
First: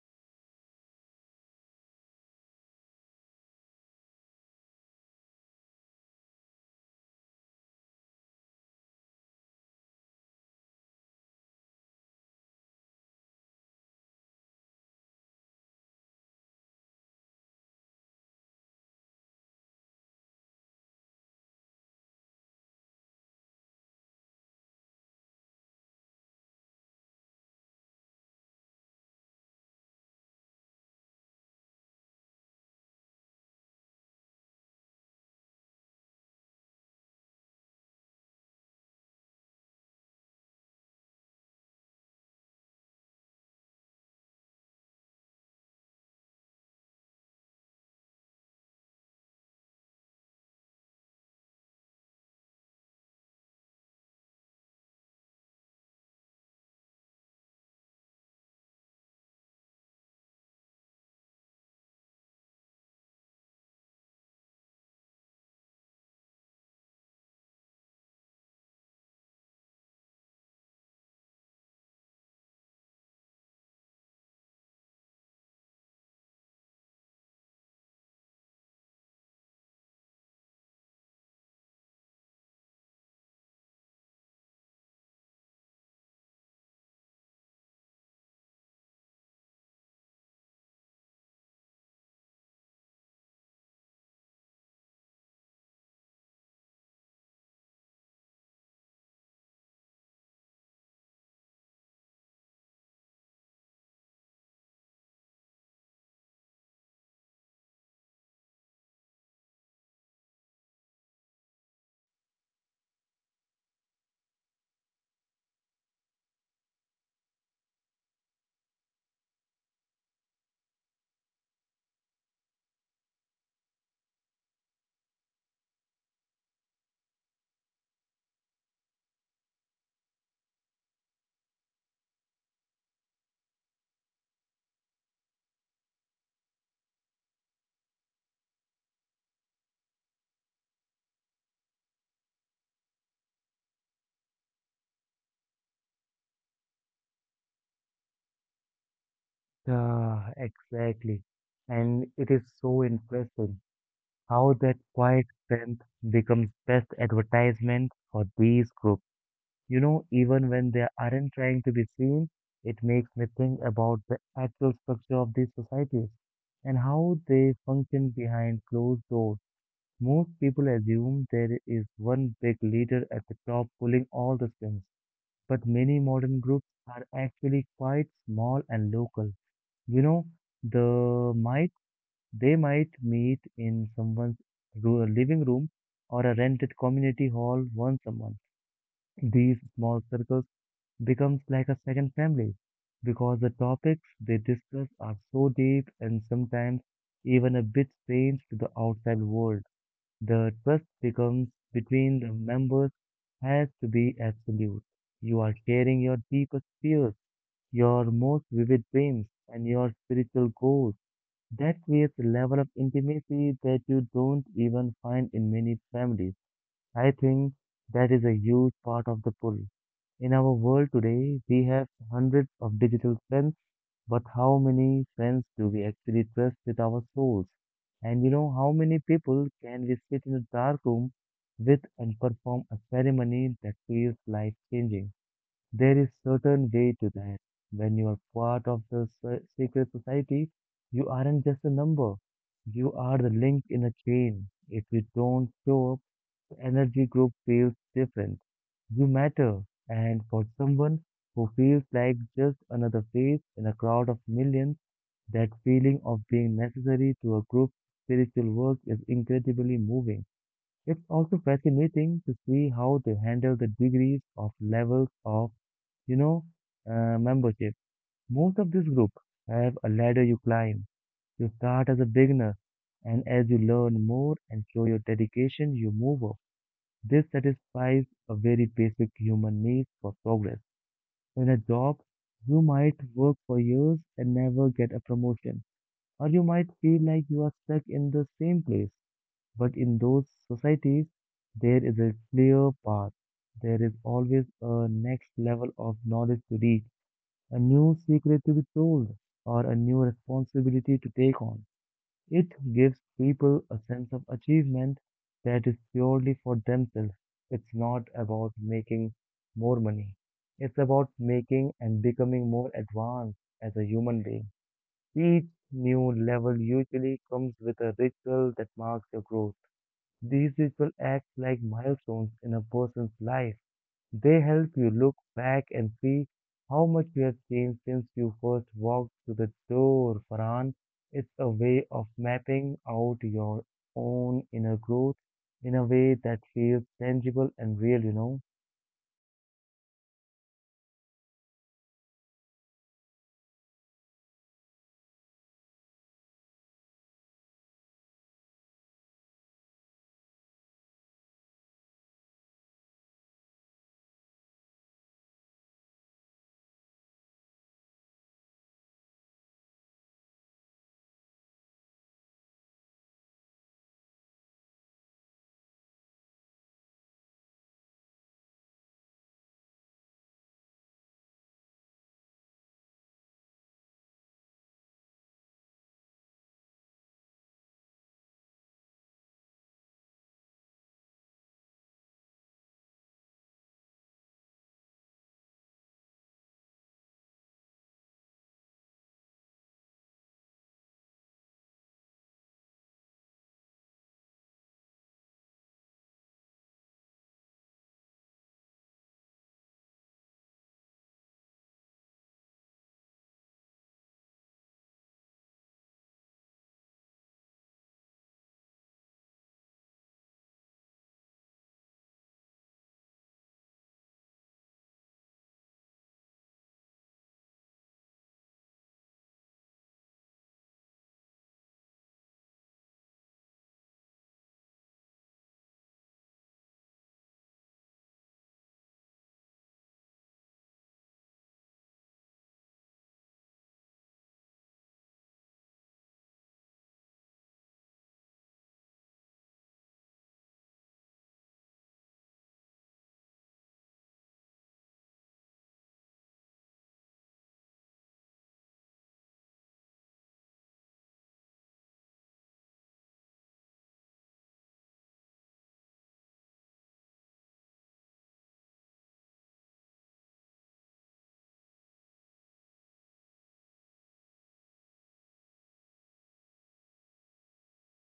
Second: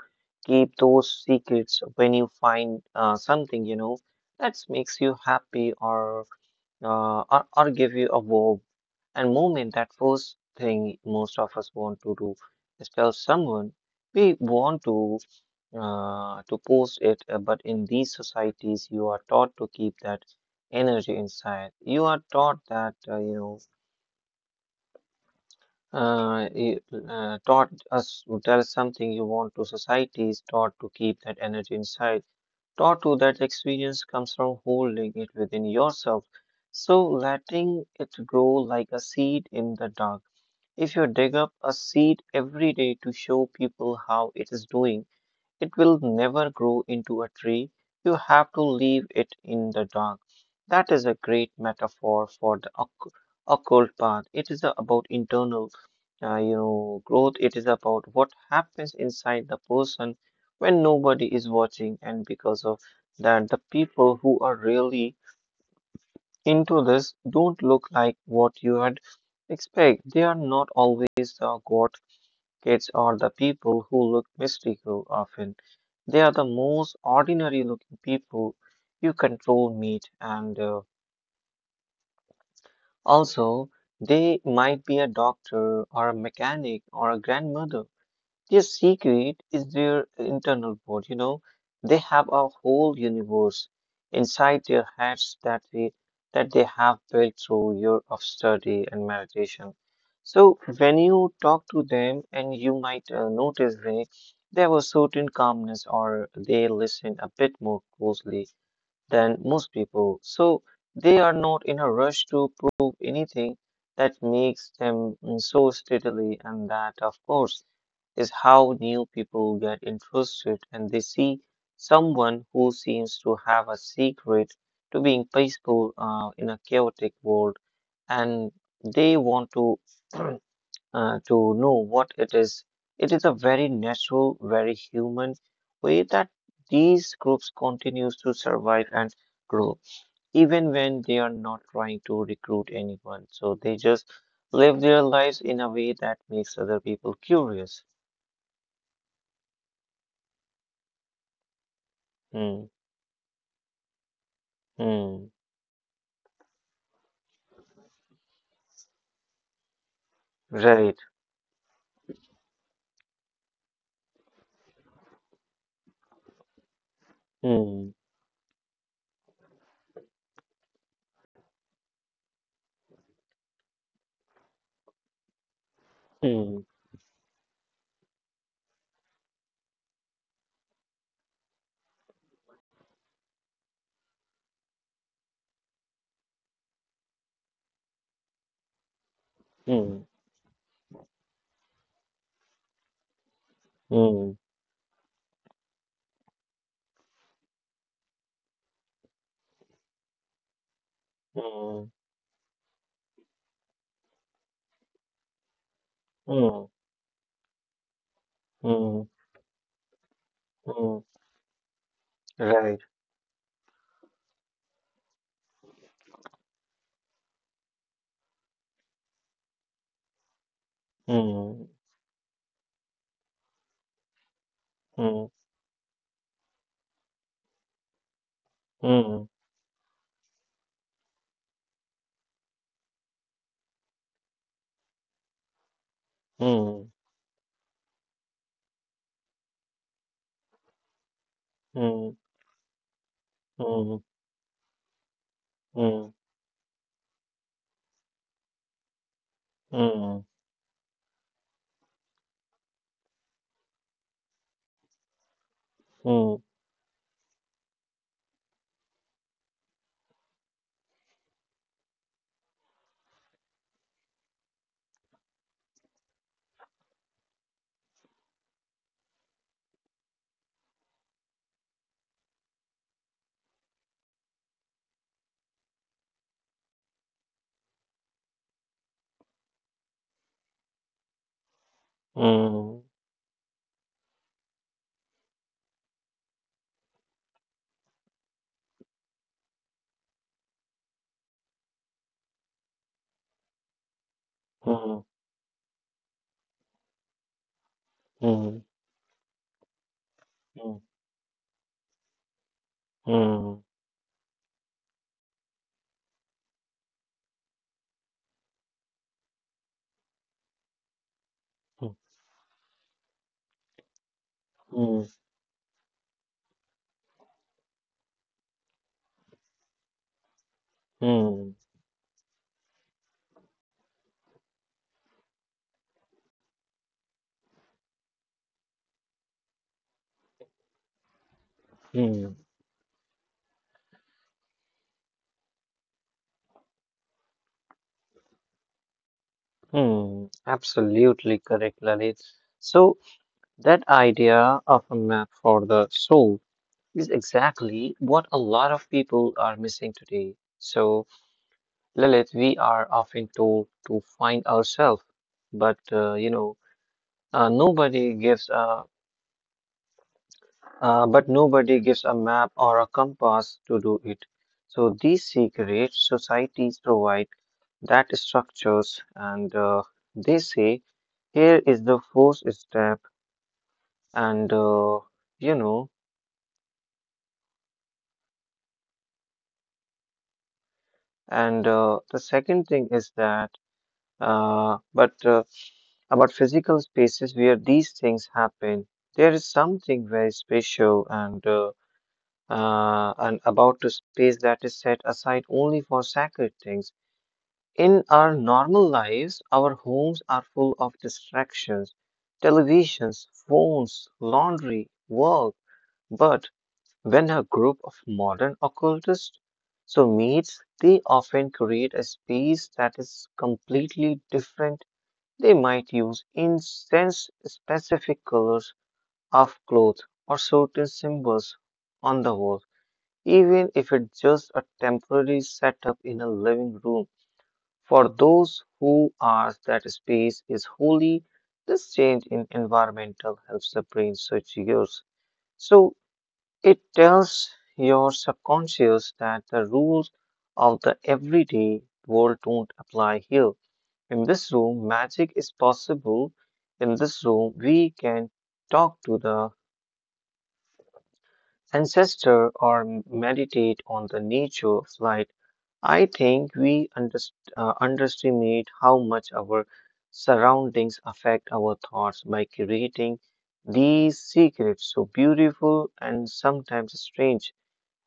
B: keep those secrets when you find uh, something, you know, that makes you happy or, uh, or or give you a warm and moment. That first thing most of us want to do is tell someone we want to uh, to post it, uh, but in these societies, you are taught to keep that energy inside. You are taught that, uh, you know, uh, it, uh, taught us to tell something you want to societies, taught to keep that energy inside, taught to that experience comes from holding it within yourself. So letting it grow like a seed in the dark. If you dig up a seed every day to show people how it is doing, it will never grow into a tree. You have to leave it in the dark. That is a great metaphor for the occ- occult path. It is about internal, uh, you know, growth. It is about what happens inside the person when nobody is watching, and because of that, the people who are really into this don't look like what you had expect. They are not always the god Kids are the people who look mystical often. They are the most ordinary looking people you control meet, and uh, also they might be a doctor or a mechanic or a grandmother. Their secret is their internal world, you know. They have a whole universe inside their heads that they that they have built through years of study and meditation. So when you talk to them, and you might uh, notice they there was certain calmness, or they listen a bit more closely than most people, so they are not in a rush to prove anything that makes them mm, so steadily, and that, of course, is how new people get interested and they see someone who seems to have a secret to being peaceful uh, in a chaotic world and they want to [clears throat] uh, to know what it is. It is a very natural, very human way that these groups continues to survive and grow, even when they are not trying to recruit anyone. So they just live their lives in a way that makes other people curious.
A: Yeah, exactly. And it is
B: Hmm.
A: so interesting how that quiet
B: Hmm.
A: strength becomes best advertisement for these groups. You know, even when they
B: Right.
A: aren't trying to be seen, it makes me think about the actual structure of these societies and how they
B: Hmm.
A: function behind closed doors. Most people assume there is one big leader at the top pulling all the strings, but many modern
B: Hmm.
A: groups are actually quite small and local. You know, the might they might meet in someone's ru- uh, living room or a rented community hall once a month. These
B: Hmm.
A: small circles becomes like a second family because the topics
B: Hmm.
A: they discuss are so deep and sometimes even a bit strange to the outside world. The trust becomes
B: Hmm.
A: between the members has to be absolute. You are sharing your deepest
B: Hmm.
A: fears, your most vivid
B: Hmm.
A: dreams, and your spiritual goals.
B: Hmm.
A: That creates a level of
B: Right.
A: intimacy that you don't even find in many families. I think that is a huge part of the pull. In our world today, we
B: Hmm.
A: have hundreds of digital friends, but how many
B: Hmm.
A: friends do we actually trust with our souls? And you know, how many
B: Hmm.
A: people can we sit in a dark room with and perform a ceremony that feels life changing? There is certain
B: Hmm.
A: way to that. When you are part of the se- secret society, you aren't just a number.
B: Hmm.
A: You are the link in a
B: Hmm.
A: chain. If you don't show up,
B: Hmm.
A: energy group feels different. You matter, and
B: Mm,
A: for someone who feels like just another face in a crowd of millions, that feeling of
B: mm,
A: being necessary to a group's spiritual work is incredibly moving. It's also fascinating to see how they handle the degrees of levels of, you know, uh, membership. Most of these groups have a ladder you climb. You start as a beginner, and as you learn more and show your dedication, you move up. This satisfies a very basic human need for progress. In a job, you
B: mm,
A: might work for years and never get a promotion, or you might feel like you are stuck in the same place. But in those societies, there is a clear path. There is always a
B: mm,
A: next level of knowledge to reach, a new secret to
B: mm,
A: be told, or a new
B: mm,
A: responsibility to take on. It gives people
B: mm,
A: a sense of achievement that is purely for themselves. It's not about making more money. It's about making
B: mm,
A: and becoming more advanced as a human being.
B: mm,
A: Each new level usually comes with a ritual that marks your growth. These rituals act
B: mm,
A: like milestones in a person's life. They help you look back and see how much you have changed since you first walked through the door, Farhan. It's a way of
B: mm,
A: mapping out your own inner growth in a way that feels tangible and real, you know.
B: mm. Absolutely correct, Lalit. So, that idea of a map for the soul is exactly what a lot of people are missing today. So, Lalit, we are often told to find ourselves, but uh, you know, uh, nobody gives a Uh, but nobody gives a map or a compass to do it. So these secret societies provide that structures and uh, they say, here is the first step, and uh, you know, and uh, the second thing is that, uh, but uh, about physical spaces where these things happen, there is something very special and uh, uh, and about a space that is set aside only for sacred things. In our normal lives, our homes are full of distractions, televisions, phones, laundry, work. But when a group of modern occultists so meets, they often create a space that is completely different. They might use incense specific colors of clothes or certain symbols on the wall, even if it's just a temporary setup in a living room. For those who are that space is holy, this change in environmental helps the brain switch gears. So it tells your subconscious that the rules of the everyday world don't apply here. In this room, magic is possible. In this room, we can talk to the ancestor or meditate on the nature of light. I think we underst- uh, underestimate how much our surroundings affect our thoughts by creating these secret, so beautiful and sometimes strange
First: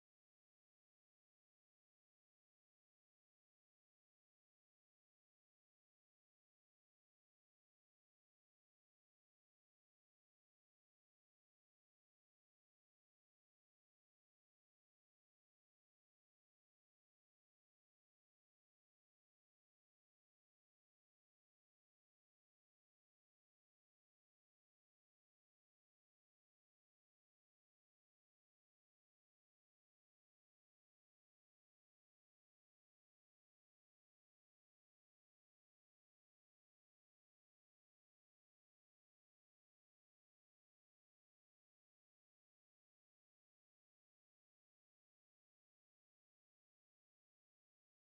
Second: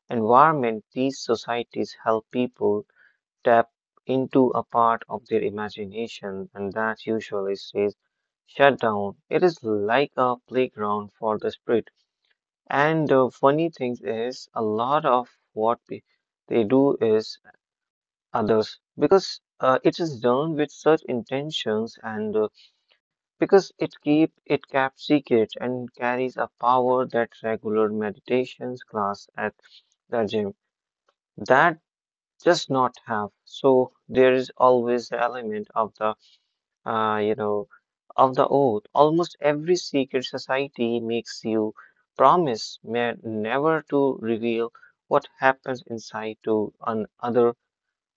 B: environment these societies help people tap into a part of their imagination and that usually stays shut down. It is like a playground for the spirit and the funny thing is, a lot of what pe- they do is others because uh, it is done with such intentions and uh, because it keep it kept secret and carries a power that regular meditations class at the gym that does not have. So there is always the element of the uh, you know, of the oath. Almost every secret society makes you promise ne- never to reveal what happens inside to an other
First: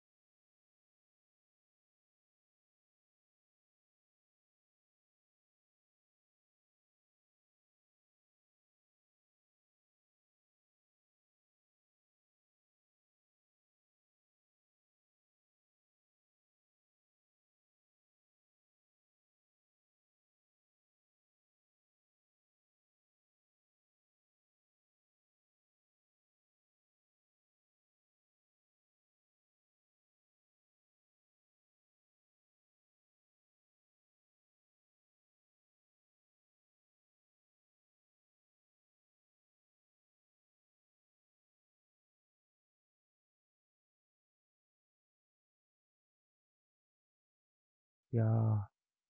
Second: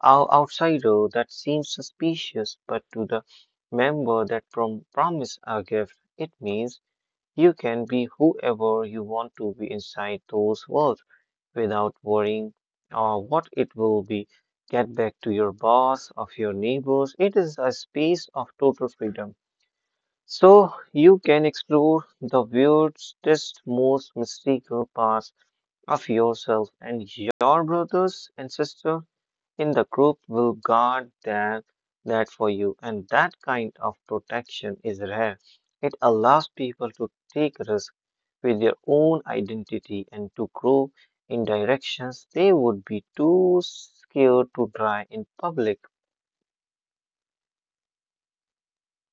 B: ou- outsider. That seems suspicious, but to the member that prom- promise a gift, it means you can be whoever you want to be inside those walls without worrying uh, what it will be. Get back to your boss, of your neighbors. It is a space of total freedom. So you can explore the weirdest, most mystical parts of yourself, and your brothers and sisters in the group will guard that, that for you. And that kind of protection is rare. It allows people to take risks with their own identity and to grow in directions they would be too scared to try in public.
A: Yeah,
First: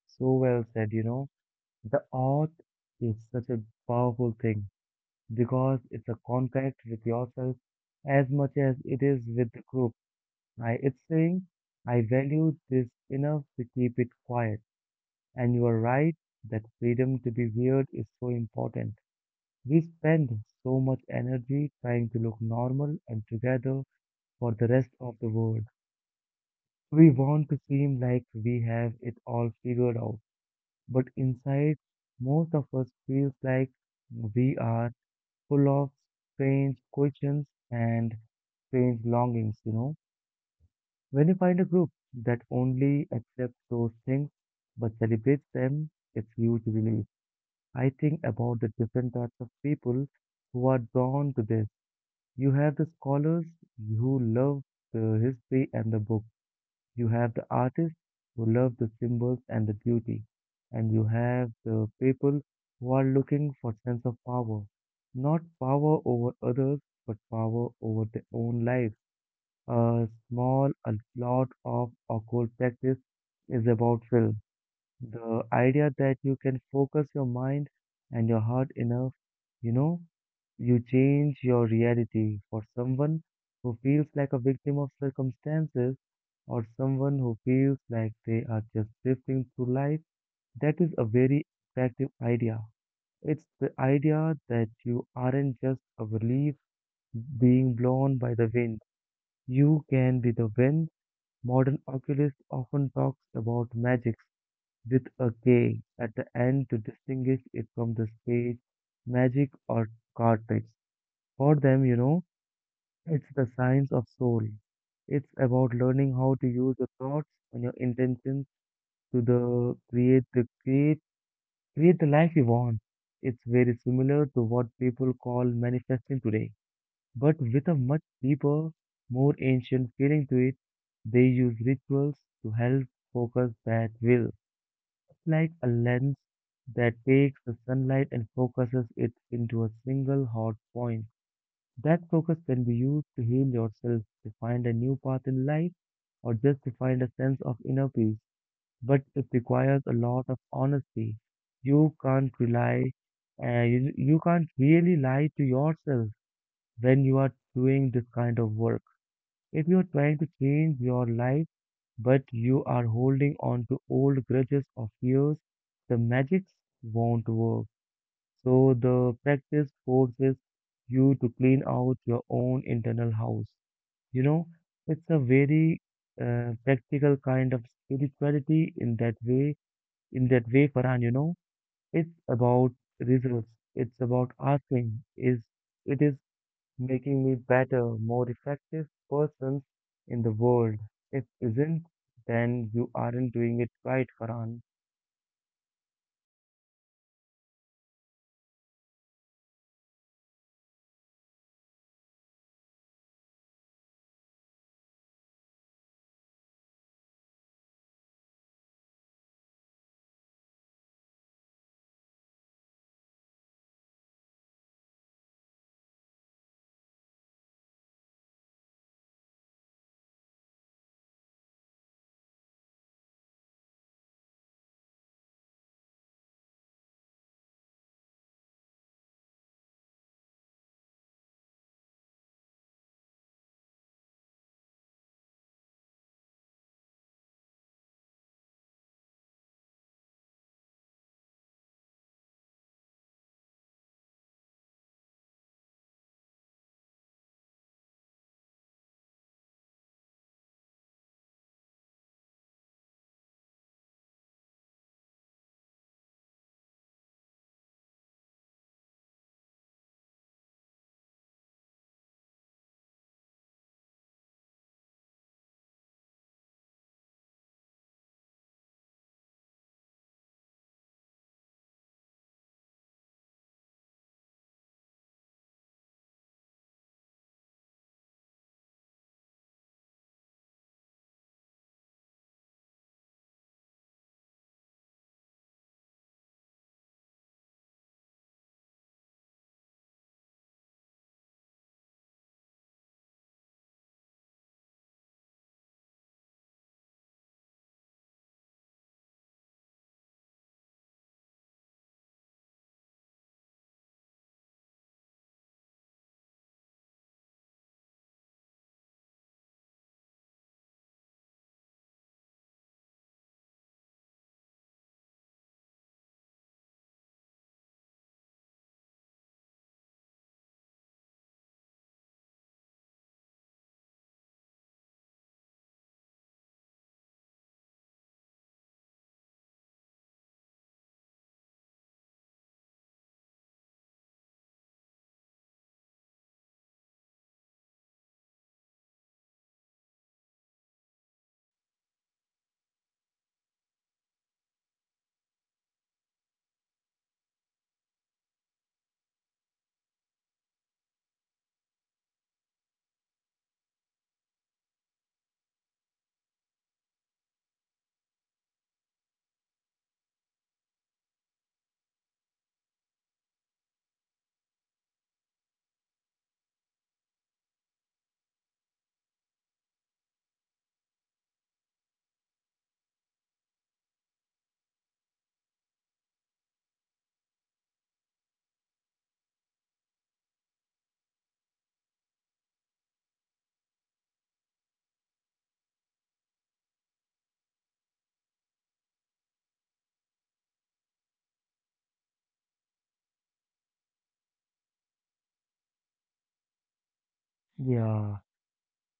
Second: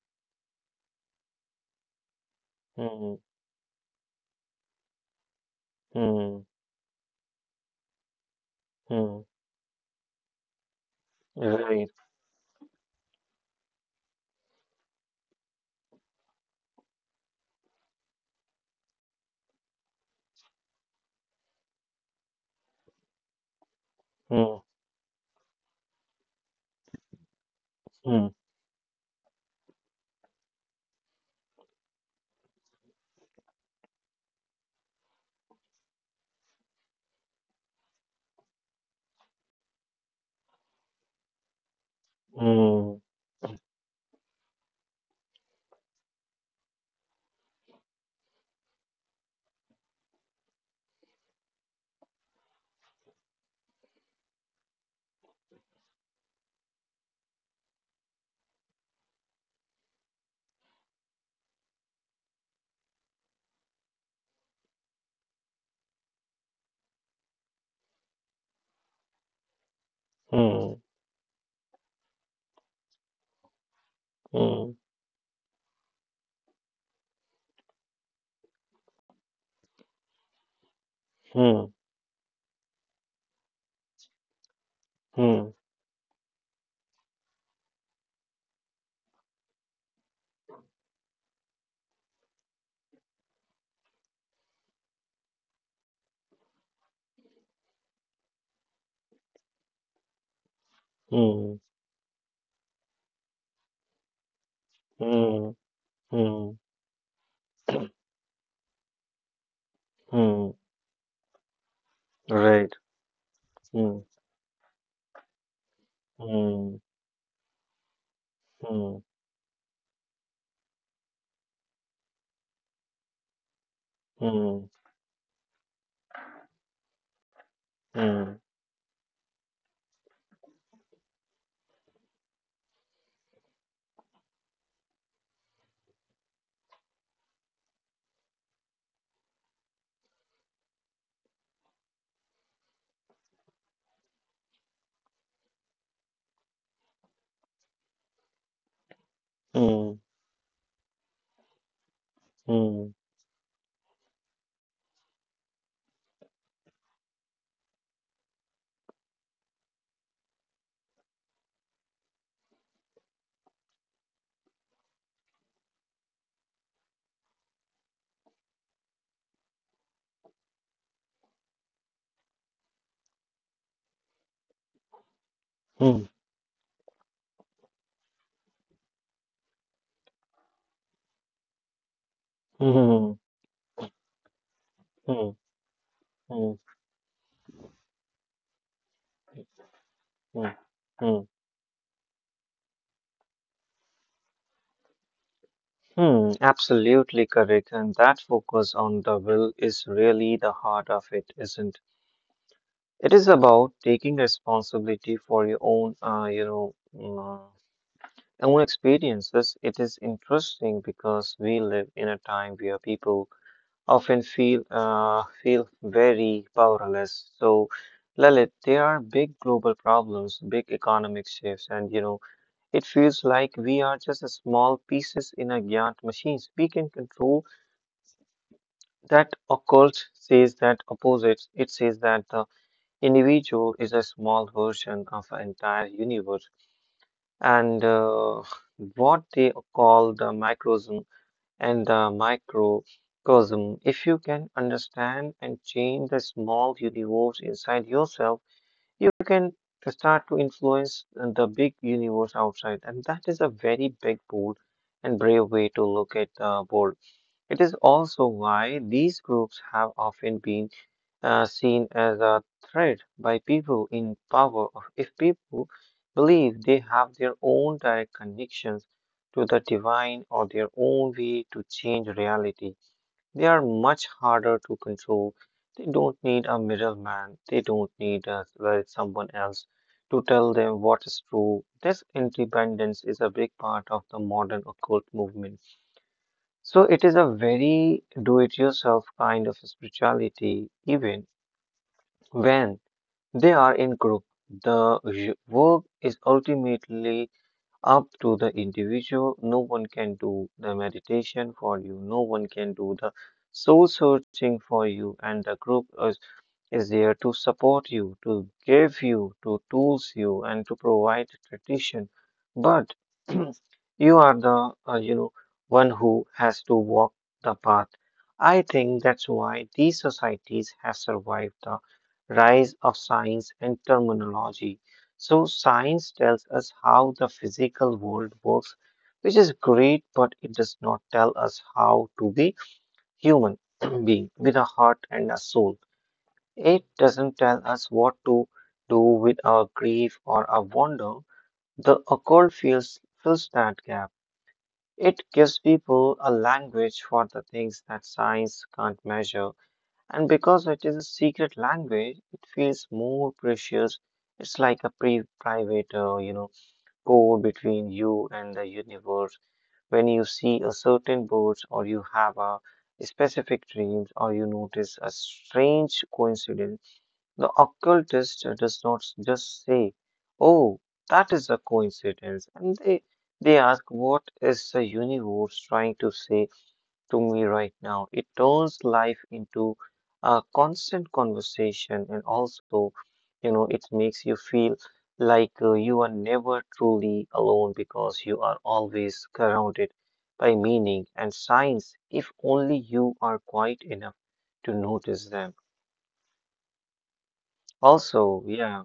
A: so well said, you know. The art is
B: Hmm,
A: such a powerful thing because it's a
B: hmm,
A: contact with yourself as much as it is
B: hmm,
A: with the group. I, it's saying,
B: right.
A: I value this enough to keep it quiet. And you are right that freedom to be weird is so important. We spend so much energy trying to look normal and together for
B: Hmm,
A: the rest of the world. We want to seem like
B: hmm,
A: we have it all figured out, but inside, most of us feels like we are full of strange questions and strange longings, you know. When you find a group that
B: hmm.
A: only accepts those things but celebrates them, it's huge relief. I think about the different types of people who are drawn to this. You have the scholars who love the history and the book. You have the artists who love the symbols and the beauty. And you have the people who are looking for sense of power. Not power over others, but power over their own lives. A small,
B: Hmm.
A: a lot of occult practice is about will.
B: Hmm.
A: The idea that you can focus your mind and your heart enough, you know, you change your
B: Hmm.
A: reality for someone who feels like a victim of
B: Hmm.
A: circumstances or someone who feels like they are just drifting through life. That is a very attractive idea. It's the idea that you aren't just a leaf being blown by the wind. You can be the wind.
B: Hmm.
A: Modern oculist often talks about magic with a
B: Hmm.
A: K at the
B: Hmm.
A: end to distinguish it from the spade, magic, or
B: Mm.
A: cartrix. For them, you know,
B: Right.
A: it's the science
B: Hmm.
A: of soul. It's about learning how to use
B: Hmm.
A: your thoughts and your intentions
B: Hmm.
A: to the create the create create the life you want. It's very similar to what
B: Hmm.
A: people call manifesting today, but with a much
B: Hmm.
A: deeper, more ancient feeling to it. They use rituals to help focus that will, like a lens that takes the sunlight and focuses it into a single hot point. That focus can be used to heal yourself, to find a new path in life, or just to find a sense of inner peace. But it requires a
B: Hmm.
A: lot of honesty. You can't rely,
B: Hmm.
A: uh, you, you can't really lie to yourself when you are doing this kind of work. If you are trying to change your life, but you are holding on to old grudges of years, the magics won't work. So the practice forces you to clean out your own internal house. You know, it's a very
B: Hmm.
A: uh, practical kind of spirituality in that way. In that way, Farhan, you know, it's about
B: Hmm.
A: results. It's about asking.
B: Hmm.
A: Is it is
B: Hmm. Hmm.
A: making me better, more effective persons in the world. If
B: Mm,
A: isn't, then you aren't doing it right, Karan.
B: mm. Absolutely correct. And that focus on the will is really the heart of it, isn't it? It is about taking responsibility for your own, uh, you know, mm, own experiences. It is interesting because we live in a time where people often feel uh, feel very powerless. So, Lalit, there are big global problems, big economic shifts, and you know, it feels like we are just a small pieces in a giant machines. We can control that occult says that opposites. It says that the individual is a small version of an entire universe, and uh, what they call the microcosm and the microcosm. If you can understand and change the small universe inside yourself, you can start to influence the big universe outside. And that is a very big, bold, and brave way to look at the world. It is also why these groups have often been uh, seen as a threat by people in power, or if people believe they have their own direct connections to the divine or their own way to change reality, they are much harder to control. They don't need a middleman, they don't need uh, well, someone else to tell them what is true. This independence is a big part of the modern occult movement. So it is a very do it yourself kind of spirituality, even when they are in group. The j- work is ultimately up to the individual. No one can do the meditation for you. No one can do the soul searching for you. And the group is is there to support you, to give you, to tools you, and to provide tradition. But [clears throat] you are the, uh, you know, one who has to walk the path. I think that's why these societies have survived the rise of science and terminology. So science tells us how the physical world works, which is great, but it does not tell us how to be human [clears throat] being with a heart and a soul. It doesn't tell us what to do with our grief or our wonder. The occult fills, fills that gap. It gives people a language for the things that science can't measure. And because it is a secret language, it feels more precious. It's like a pre private, uh, you know, code between you and the universe. When you see a certain bird or you have a specific dreams or you notice a strange coincidence, the occultist does not just say, "Oh, that is a coincidence." And they, they ask, "What is the universe trying to say to me right now?" It turns life into a constant conversation and also, you know, it makes you feel like uh, you are never truly alone because you are always surrounded by meaning and signs if only you are quiet enough to notice them.
A: Yeah,
B: Also, yeah.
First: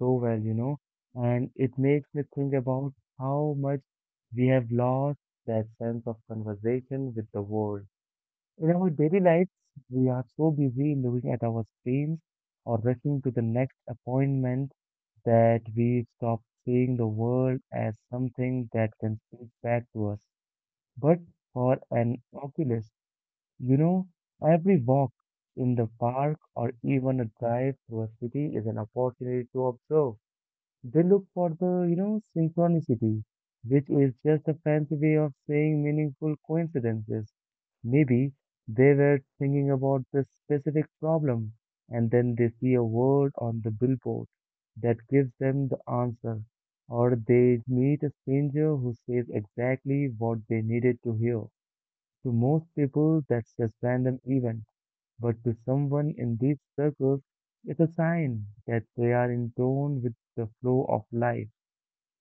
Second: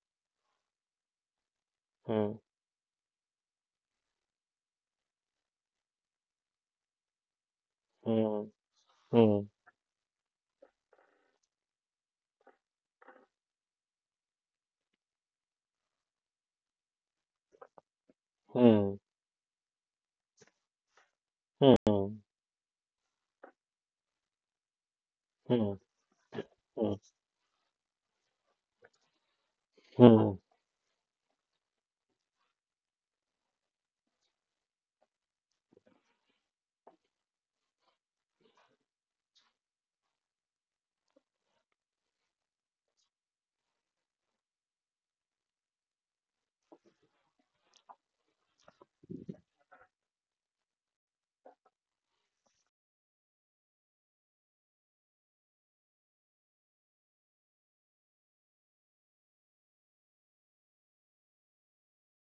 A: so well, you know. And it makes me
B: Hmm.
A: think about how much we have lost that sense of conversation with the world.
B: Hmm.
A: In our daily
B: Hmm.
A: lives, we are so busy looking at our screens or rushing to the next appointment that we stop seeing the world as something that
B: Hmm.
A: can speak back to us. But for
B: Hmm.
A: an oculist, You know, every walk
B: Hmm.
A: in the park or even a drive through a city is an opportunity to observe.
B: Hmm.
A: They look for the, you know, synchronicity, which is just a fancy way of saying meaningful coincidences. Maybe they were thinking about this specific problem and then they see a word on the billboard that gives them the answer, or they meet a stranger who says exactly what they needed to hear. To most people, that's just random event, but to someone in these circles, it's a sign that they are in tune with the flow of life.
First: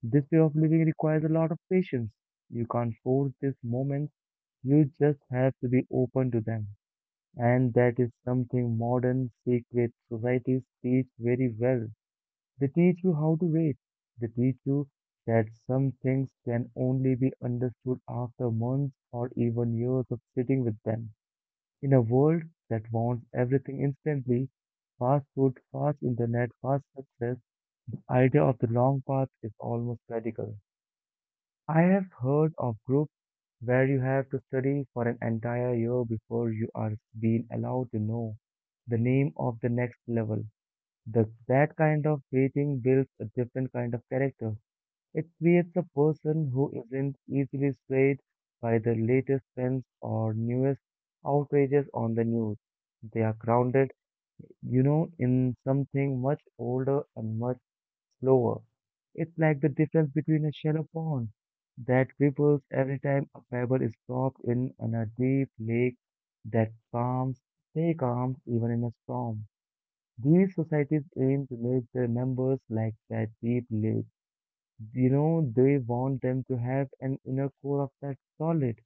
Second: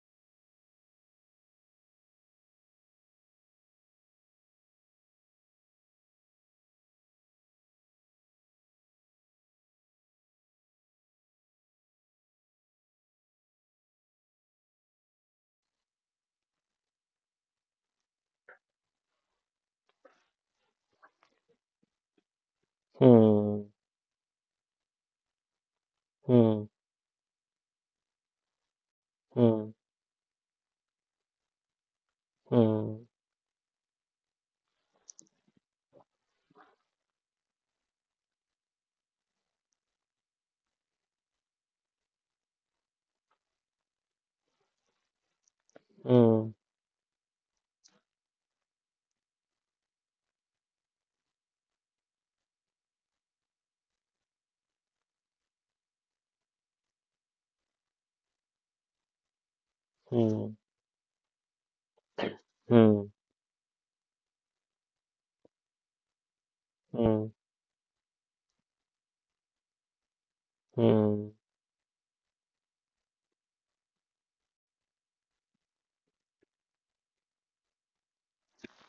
A: This way of living requires a lot of patience. You can't force these moments, you just have to be open to them. And that is something modern secret societies teach very well. They teach you how to wait. They teach you that some things can only be understood after months or even years of sitting with them. In a world that wants
B: Hmm.
A: everything instantly, fast food, fast internet,
B: Hmm.
A: fast success, the idea of the long path is almost radical. I have heard of
B: Hmm.
A: groups where you have to study for an entire year before you are being allowed to know the name of the next level. The, that kind of waiting builds a different kind of character. It creates a person
B: Hmm.
A: who isn't easily swayed by the latest trends or newest outrages on the news. They are grounded, you know, in something much older and much slower. It's like the difference between
B: Hmm.
A: a shallow pond that ripples
B: Hmm.
A: every
B: Hmm.
A: time a pebble is dropped in and a deep lake that
B: Hmm. Hmm.
A: calms, stay calm even in a storm. These
B: Hmm.
A: societies
B: Hmm.
A: aim to make their members like that deep lake. You know they want them to have an inner core of that solid.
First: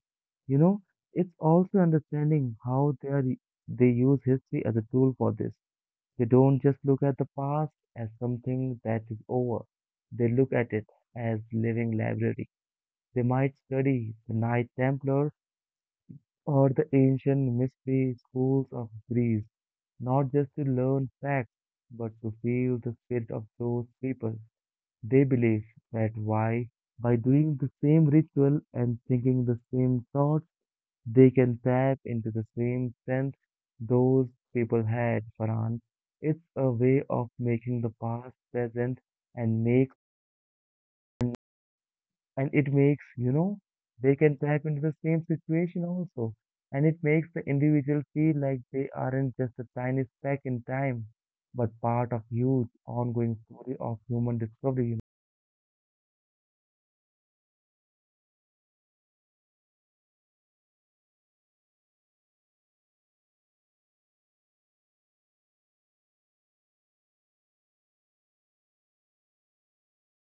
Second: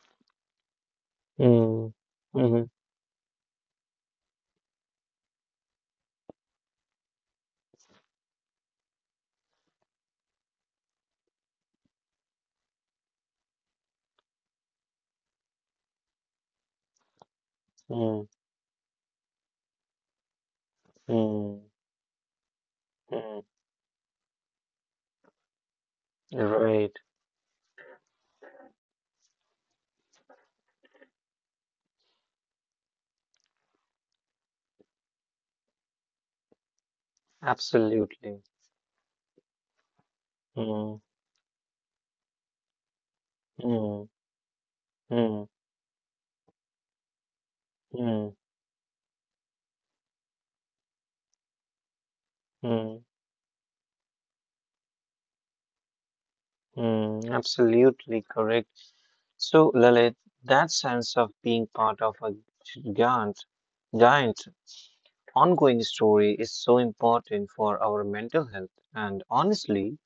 A: you know it's also
B: Hmm.
A: understanding how they are. They use history as a tool for this. They don't just look at the past as something that is over. They look at it as living library. They might study the Knight Templar or the ancient mystery
B: Hmm.
A: schools of Greece, not just to learn facts,
B: Hmm.
A: but to feel the spirit of
B: Hmm.
A: those people. They believe that why,
B: Right,
A: by doing the same ritual and thinking the same thoughts, they can tap into the same strength those people had, Farhan. It's a way of making the past
B: absolutely.
A: present and makes
B: Hmm.
A: and it makes, you know, they
B: Hmm.
A: can tap into the same
B: Hmm.
A: situation also. And it makes the individual feel
B: Hmm.
A: like they aren't just a tiny speck in time, but part of huge
B: Hmm.
A: ongoing story of human discovery.
B: Hmm. Absolutely correct. So, Lalit, that sense of being part of a giant, giant ongoing story is so important for our mental health. And honestly,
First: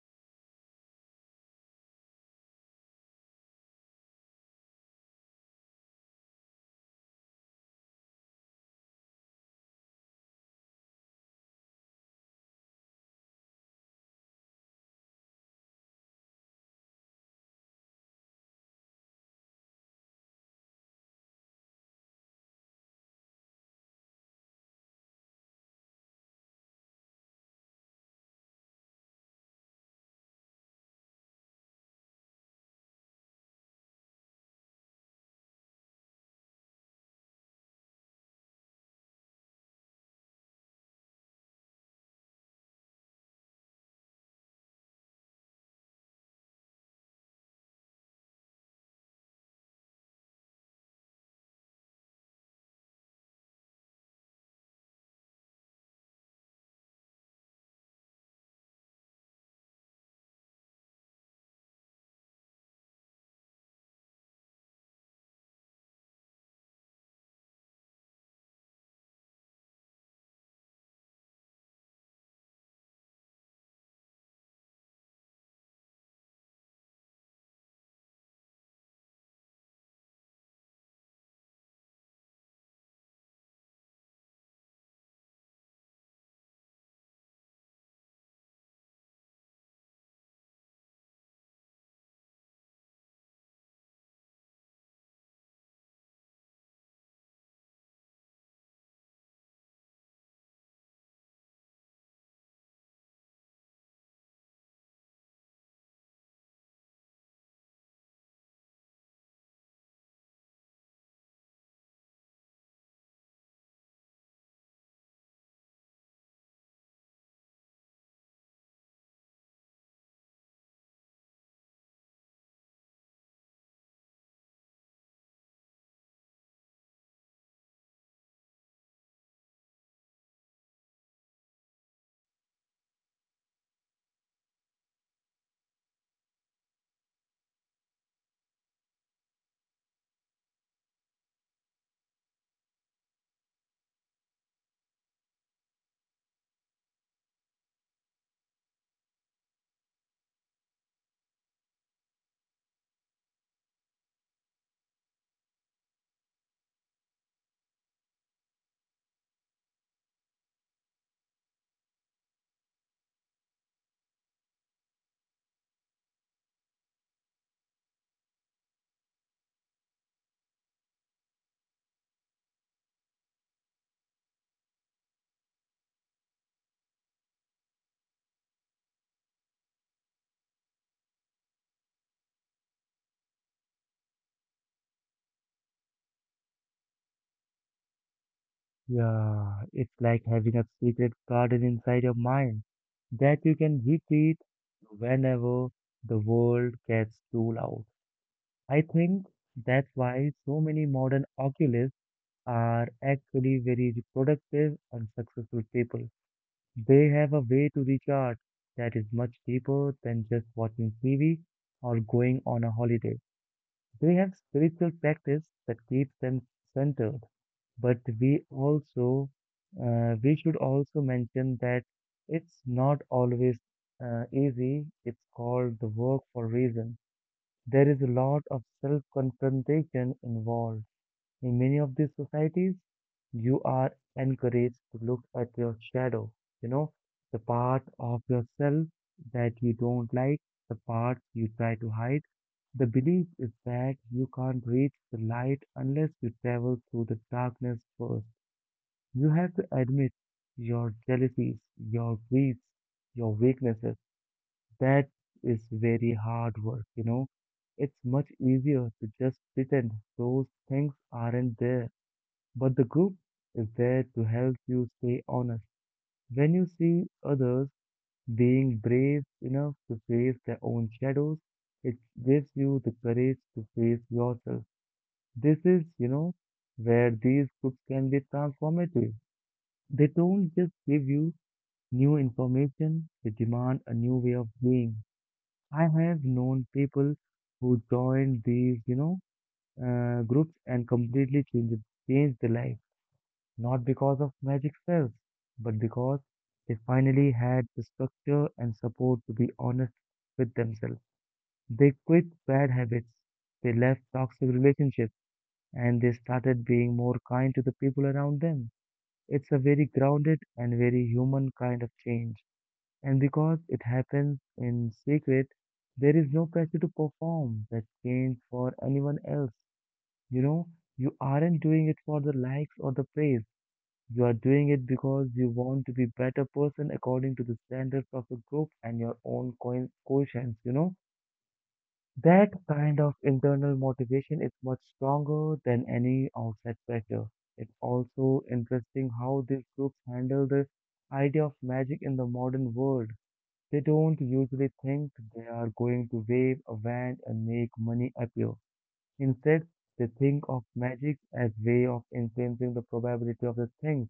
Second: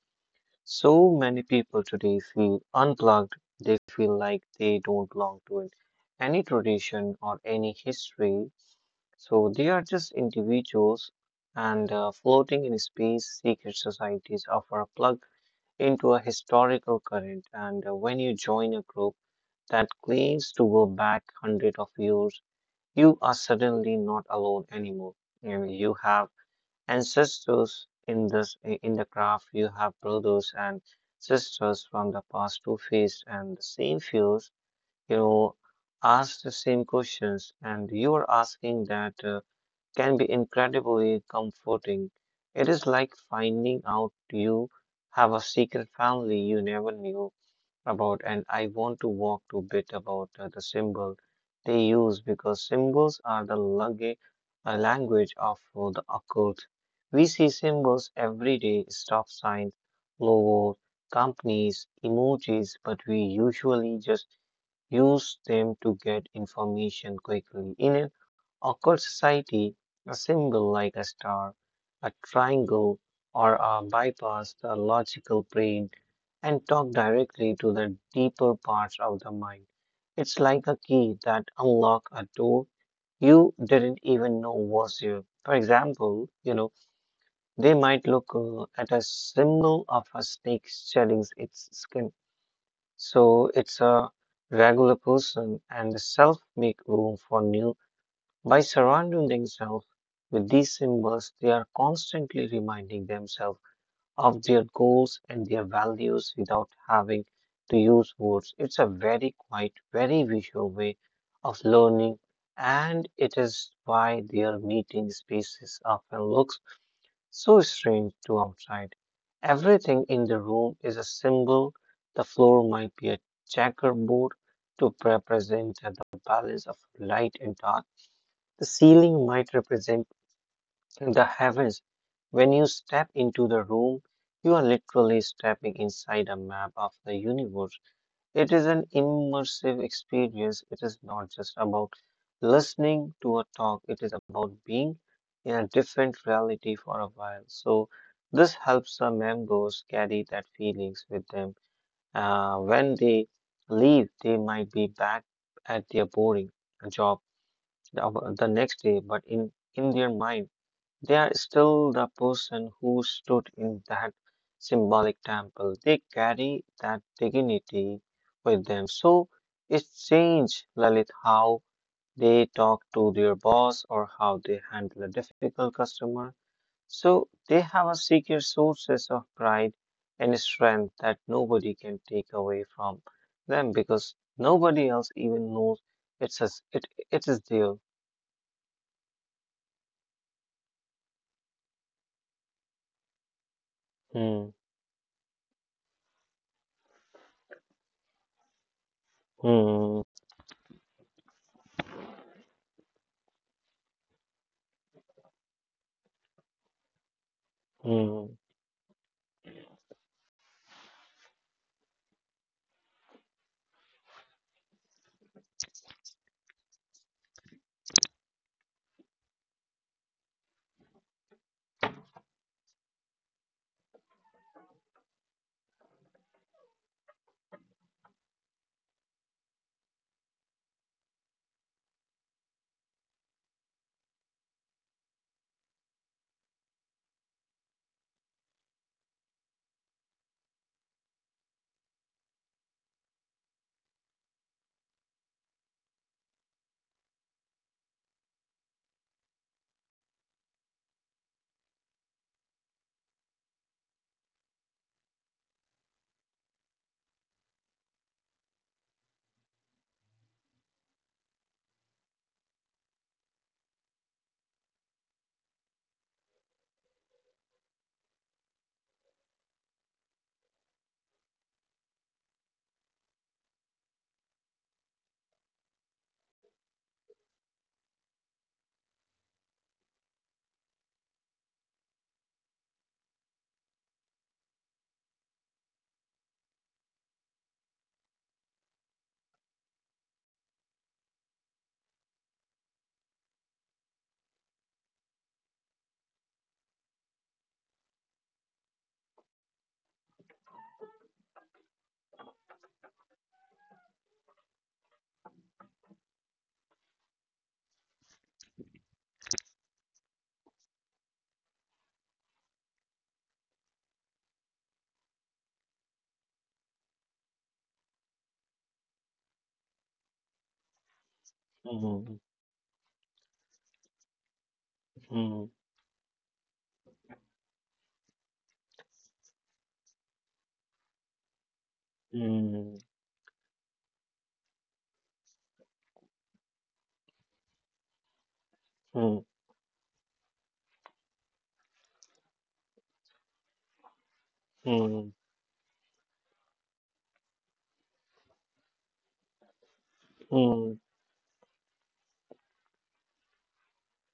B: so many people today feel unplugged. They feel like they don't belong to it, any tradition or any history. So they are just individuals and uh, floating in space. Secret societies offer a plug into a historical current. And uh, when you join a group that claims to go back hundreds of years, you are suddenly not alone anymore. You know, you have ancestors in this In the craft, you have brothers and sisters from the past who faced and the same fears you know Ask the same questions, and you are asking that uh, can be incredibly comforting. It is like finding out you have a secret family you never knew about. And I want to walk to bit about uh, the symbol they use, because symbols are the language, uh, language of uh, the occult. We see symbols every day: stop signs, logos, companies, emojis, but we usually just use them to get information quickly. In an occult society, a symbol like a star, a triangle, or a bypass the logical brain and talk directly to the deeper parts of the mind. It's like a key that unlocks a door you didn't even know was there. For example, you know, they might look uh, at a symbol of a snake shedding its skin. So it's a regular person and the self make room for new. By surrounding themselves with these symbols, they are constantly reminding themselves of their goals and their values without having to use words. It's a very quiet, very visual way of learning, and it is why their meeting spaces often looks so strange to outside. Everything in the room is a symbol. The floor might be a checkerboard to represent the balance of light and dark. The ceiling might represent the heavens. When you step into the room, you are literally stepping inside a map of the universe. It is an immersive experience. It is not just about listening to a talk, it is about being in a different reality for a while. So this helps the members carry that feelings with them. Uh, when they leave, they might be back at their boring job the the next day, but in, in their mind, they are still the person who stood in that symbolic temple. They carry that dignity with them. So it changed Lalit how they talk to their boss or how they handle a difficult customer. So they have a secret sources of pride and strength that nobody can take away from them, because nobody else even knows it's a, it, it is there.
A: Yeah, it's like having a secret garden inside your mind that you can retreat
B: Hmm,
A: whenever the world gets too loud. I think that's
B: hmm,
A: why so many modern oculists are actually very productive and successful people. They have a way to recharge
B: hmm,
A: that is much deeper than just watching T V or going on a holiday. They have spiritual practice that keeps them centered. But we also, uh, we should also mention that it's not always uh, easy. It's called the work for reason. There is a lot of self-confrontation involved. In many of these societies, you are encouraged to look at your shadow, you know, the part of yourself that you don't like, the part you try to hide. The belief is that you can't reach the light unless you travel through the darkness first. You have to admit your jealousies, your greeds, your weaknesses. That is very hard work, you know. It's much easier to just pretend those things aren't there. But the group is there to help you stay honest. When you see others being brave enough to face their own shadows, it gives you the courage to face yourself. This is, you know, where these groups can be transformative. They don't just give you new information, they demand a new way of being. I have known people who joined these, you know, uh, groups and completely changed, changed their life, not because of magic spells, but because they finally had the structure and support to be honest with themselves. They quit bad habits, they left toxic relationships, and they started being more kind to the people around them. It's a very grounded and very human kind of change. And because it happens in secret, there is no pressure to perform that change for anyone else. You know, you aren't doing it
B: hmm,
A: for the likes or the praise. You are doing it because
B: hmm, hmm,
A: you want to be better person according to the standards of the group and your own coin conscience, you know. That
B: hmm.
A: kind of internal motivation is much stronger than any outside pressure. It's also interesting
B: Hmm.
A: how these groups handle the idea of magic in the modern world. They don't usually
B: Hmm.
A: think they are going to wave a wand and make money appear. Instead, they
B: Hmm.
A: think of
B: Hmm.
A: magic as way of influencing the probability of the thing.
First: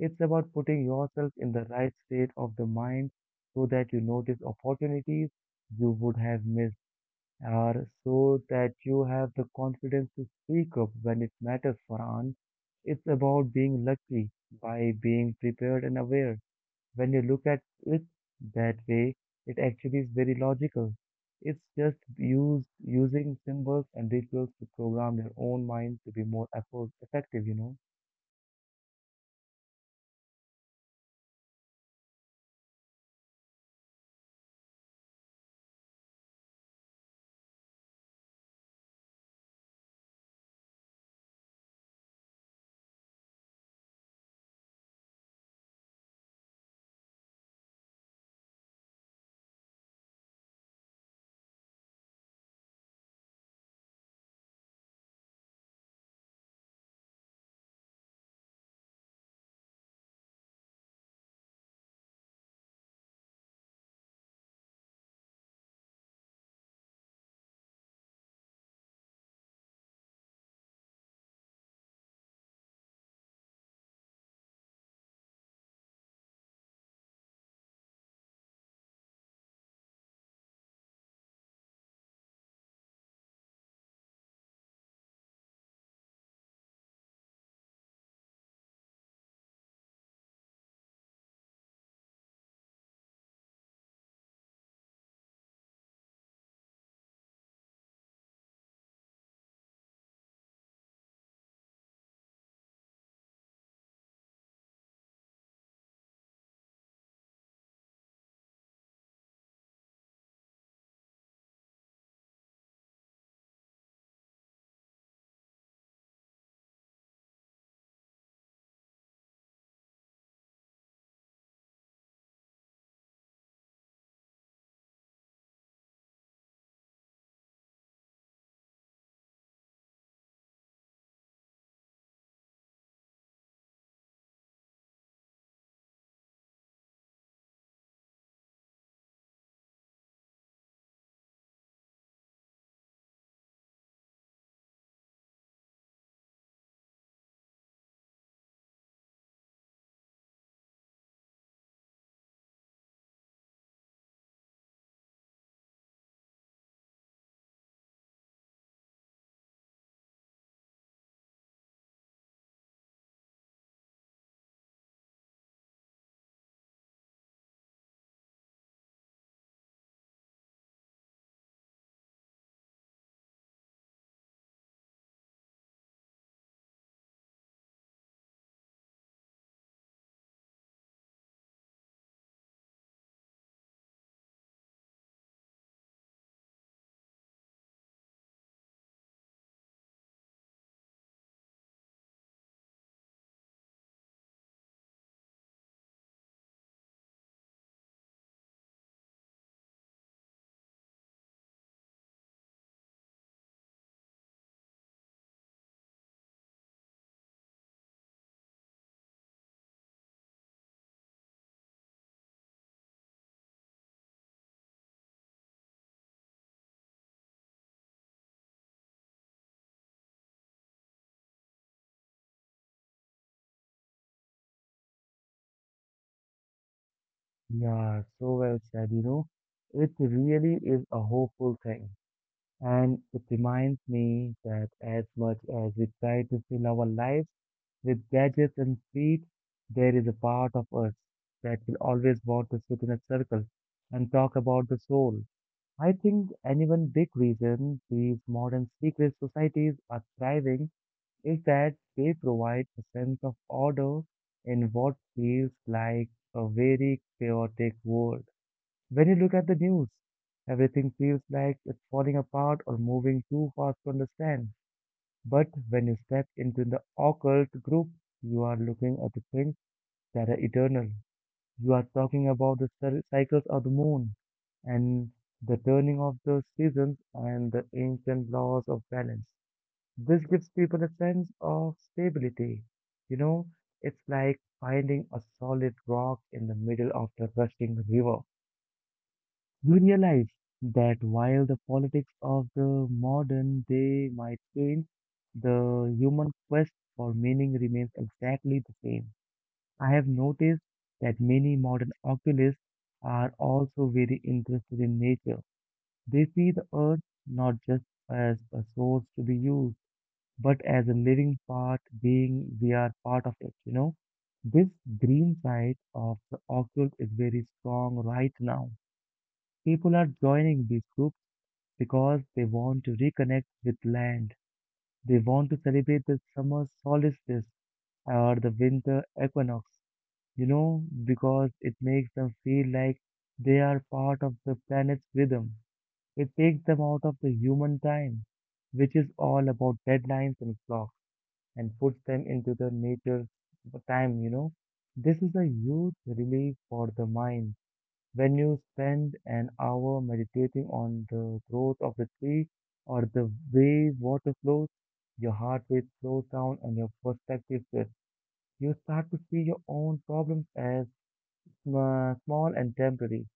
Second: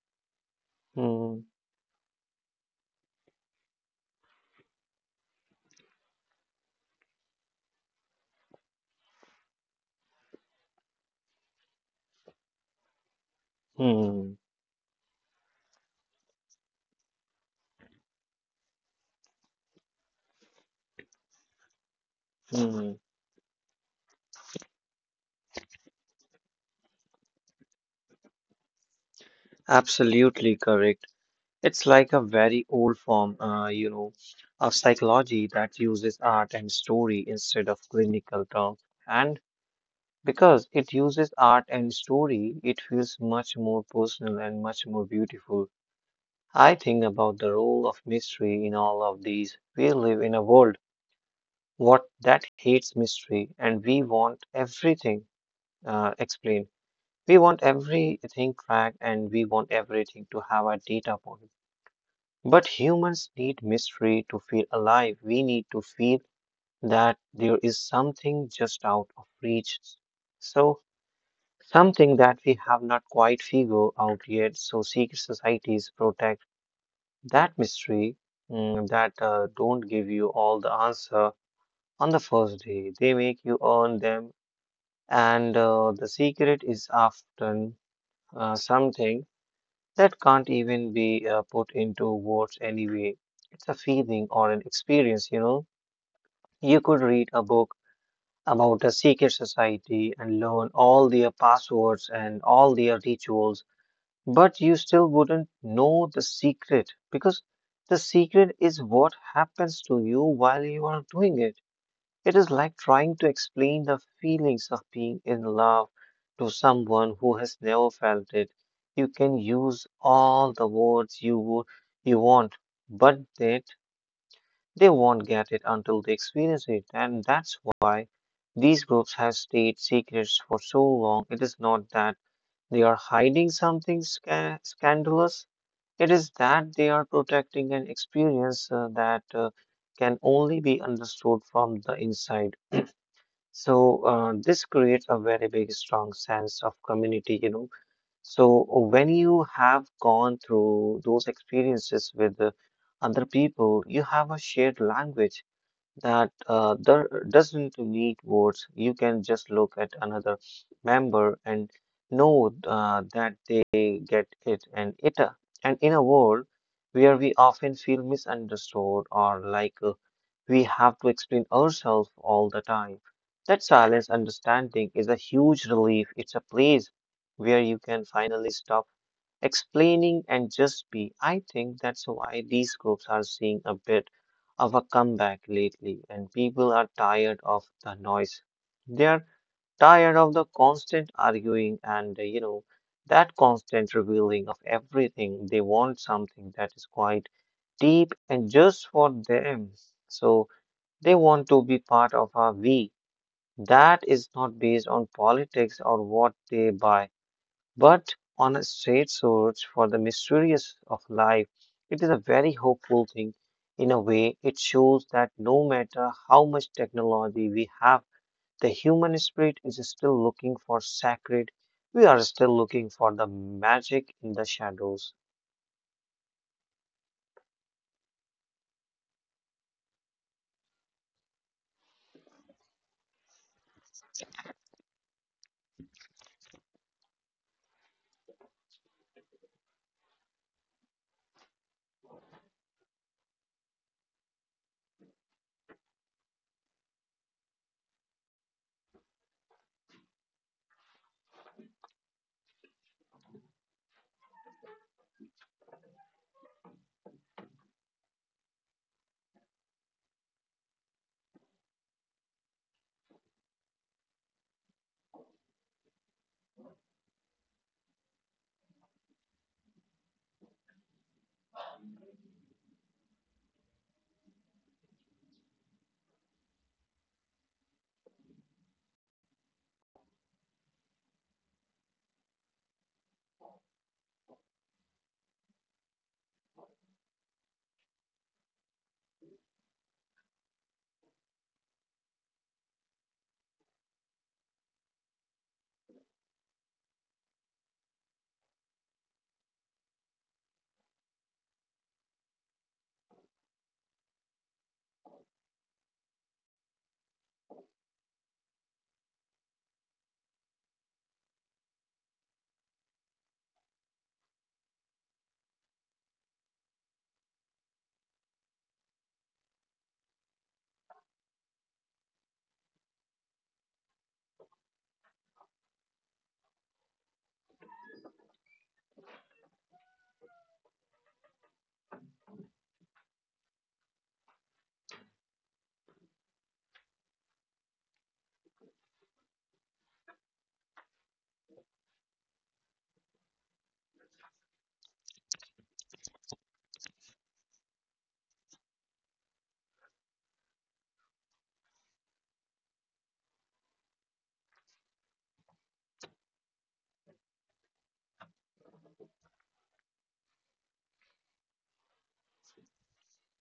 A: It's about putting
B: Hmm.
A: yourself
B: Mm.
A: in the right state of the mind so that you notice opportunities you would have missed, or so that you have the confidence to speak up when it matters, Farhan. It's about being lucky
B: Mm,
A: by being prepared and aware. When you look at it that way, it actually is very logical. It's just use,
B: mm.
A: using symbols and rituals to program your own mind to be more effort, effective, you know?
B: Absolutely correct. It's like a very old form, uh, you know, of psychology that uses art and story instead of clinical terms. And because it uses art and story, it feels much more personal and much more beautiful. I think about the role of mystery in all of these. We live in a world what that hates mystery, and we want everything uh, explained. We want everything tracked and we want everything to have a data point. But humans need mystery to feel alive. We need to feel that there is something just out of reach. So, something that we have not quite figured out yet. So, secret societies protect that mystery. Mm. That uh, don't give you all the answer on the first day. They make you earn them. And uh, the secret is often uh, something that can't even be uh, put into words anyway. It's a feeling or an experience, you know. You could read a book about a secret society and learn all their passwords and all their rituals, but you still wouldn't know the secret, because the secret is what happens to you while you are doing it. It is like trying to explain the feelings of being in love to someone who has never felt it. You can use all the words you wo- you want, but that they won't get it until they experience it, and that's why these groups have stayed secrets for so long. It is not that they are hiding something sca- scandalous. It is that they are protecting an experience uh, that uh, can only be understood from the inside. So uh, this creates a very big, strong sense of community, you know. So when you have gone through those experiences with uh, other people, you have a shared language that uh, there doesn't need votes. You can just look at another member and know uh, that they get it and it. uh, And in a world where we often feel misunderstood or like uh, we have to explain ourselves all the time, that silence understanding is a huge relief. It's a place where you can finally stop explaining and just be. I think that's why these groups are seeing a bit of a comeback lately, and people are tired of the noise. They are tired of the constant arguing and, uh, you know, that constant revealing of everything. They want something that is quite deep and just for them. So they want to be part of a we. That is not based on politics or what they buy, but on a straight search for the mysteries of life. It is a very hopeful thing. In a way, it shows that no matter how much technology we have, the human spirit is still looking for sacred. We are still looking for the magic in the shadows.
A: Yeah, so well said, you know? It really is a hopeful thing. And it reminds me that as much as we try to fill our lives with gadgets and speed, there is a part of us that will always want to sit in a circle and talk about the soul. I think any one big reason these modern secret societies are thriving is that they provide a sense of order in what feels like a very chaotic world. When you look at the news, everything feels like it's falling apart or moving too fast to understand. But when you step into the occult group, you are looking at the things that are eternal. You are talking about the cir- cycles of the moon and the turning of the seasons and the ancient laws of balance. This gives people a sense of stability. You know, it's like finding a solid rock in the middle of the rushing river. You realize that while the politics of the modern day might change, the human quest for meaning remains exactly the same. I have noticed that many modern oculists are also very interested in nature. They see the earth not just as a source to be used, but as a living part, being we are part of it, you know. This green side of the occult is very strong right now. People are joining these groups because they want to reconnect with land. They want to celebrate the summer solstice or the winter equinox, you know, because it makes them feel like they are part of the planet's rhythm. It takes them out of the human time, which is all about deadlines and clocks, and puts them into the nature's time, you know. This is a huge relief for the mind. When you spend an hour meditating on the growth of the tree or the way water flows, your heart rate slows down and your perspective shifts. You start to see your own problems as were small and temporary,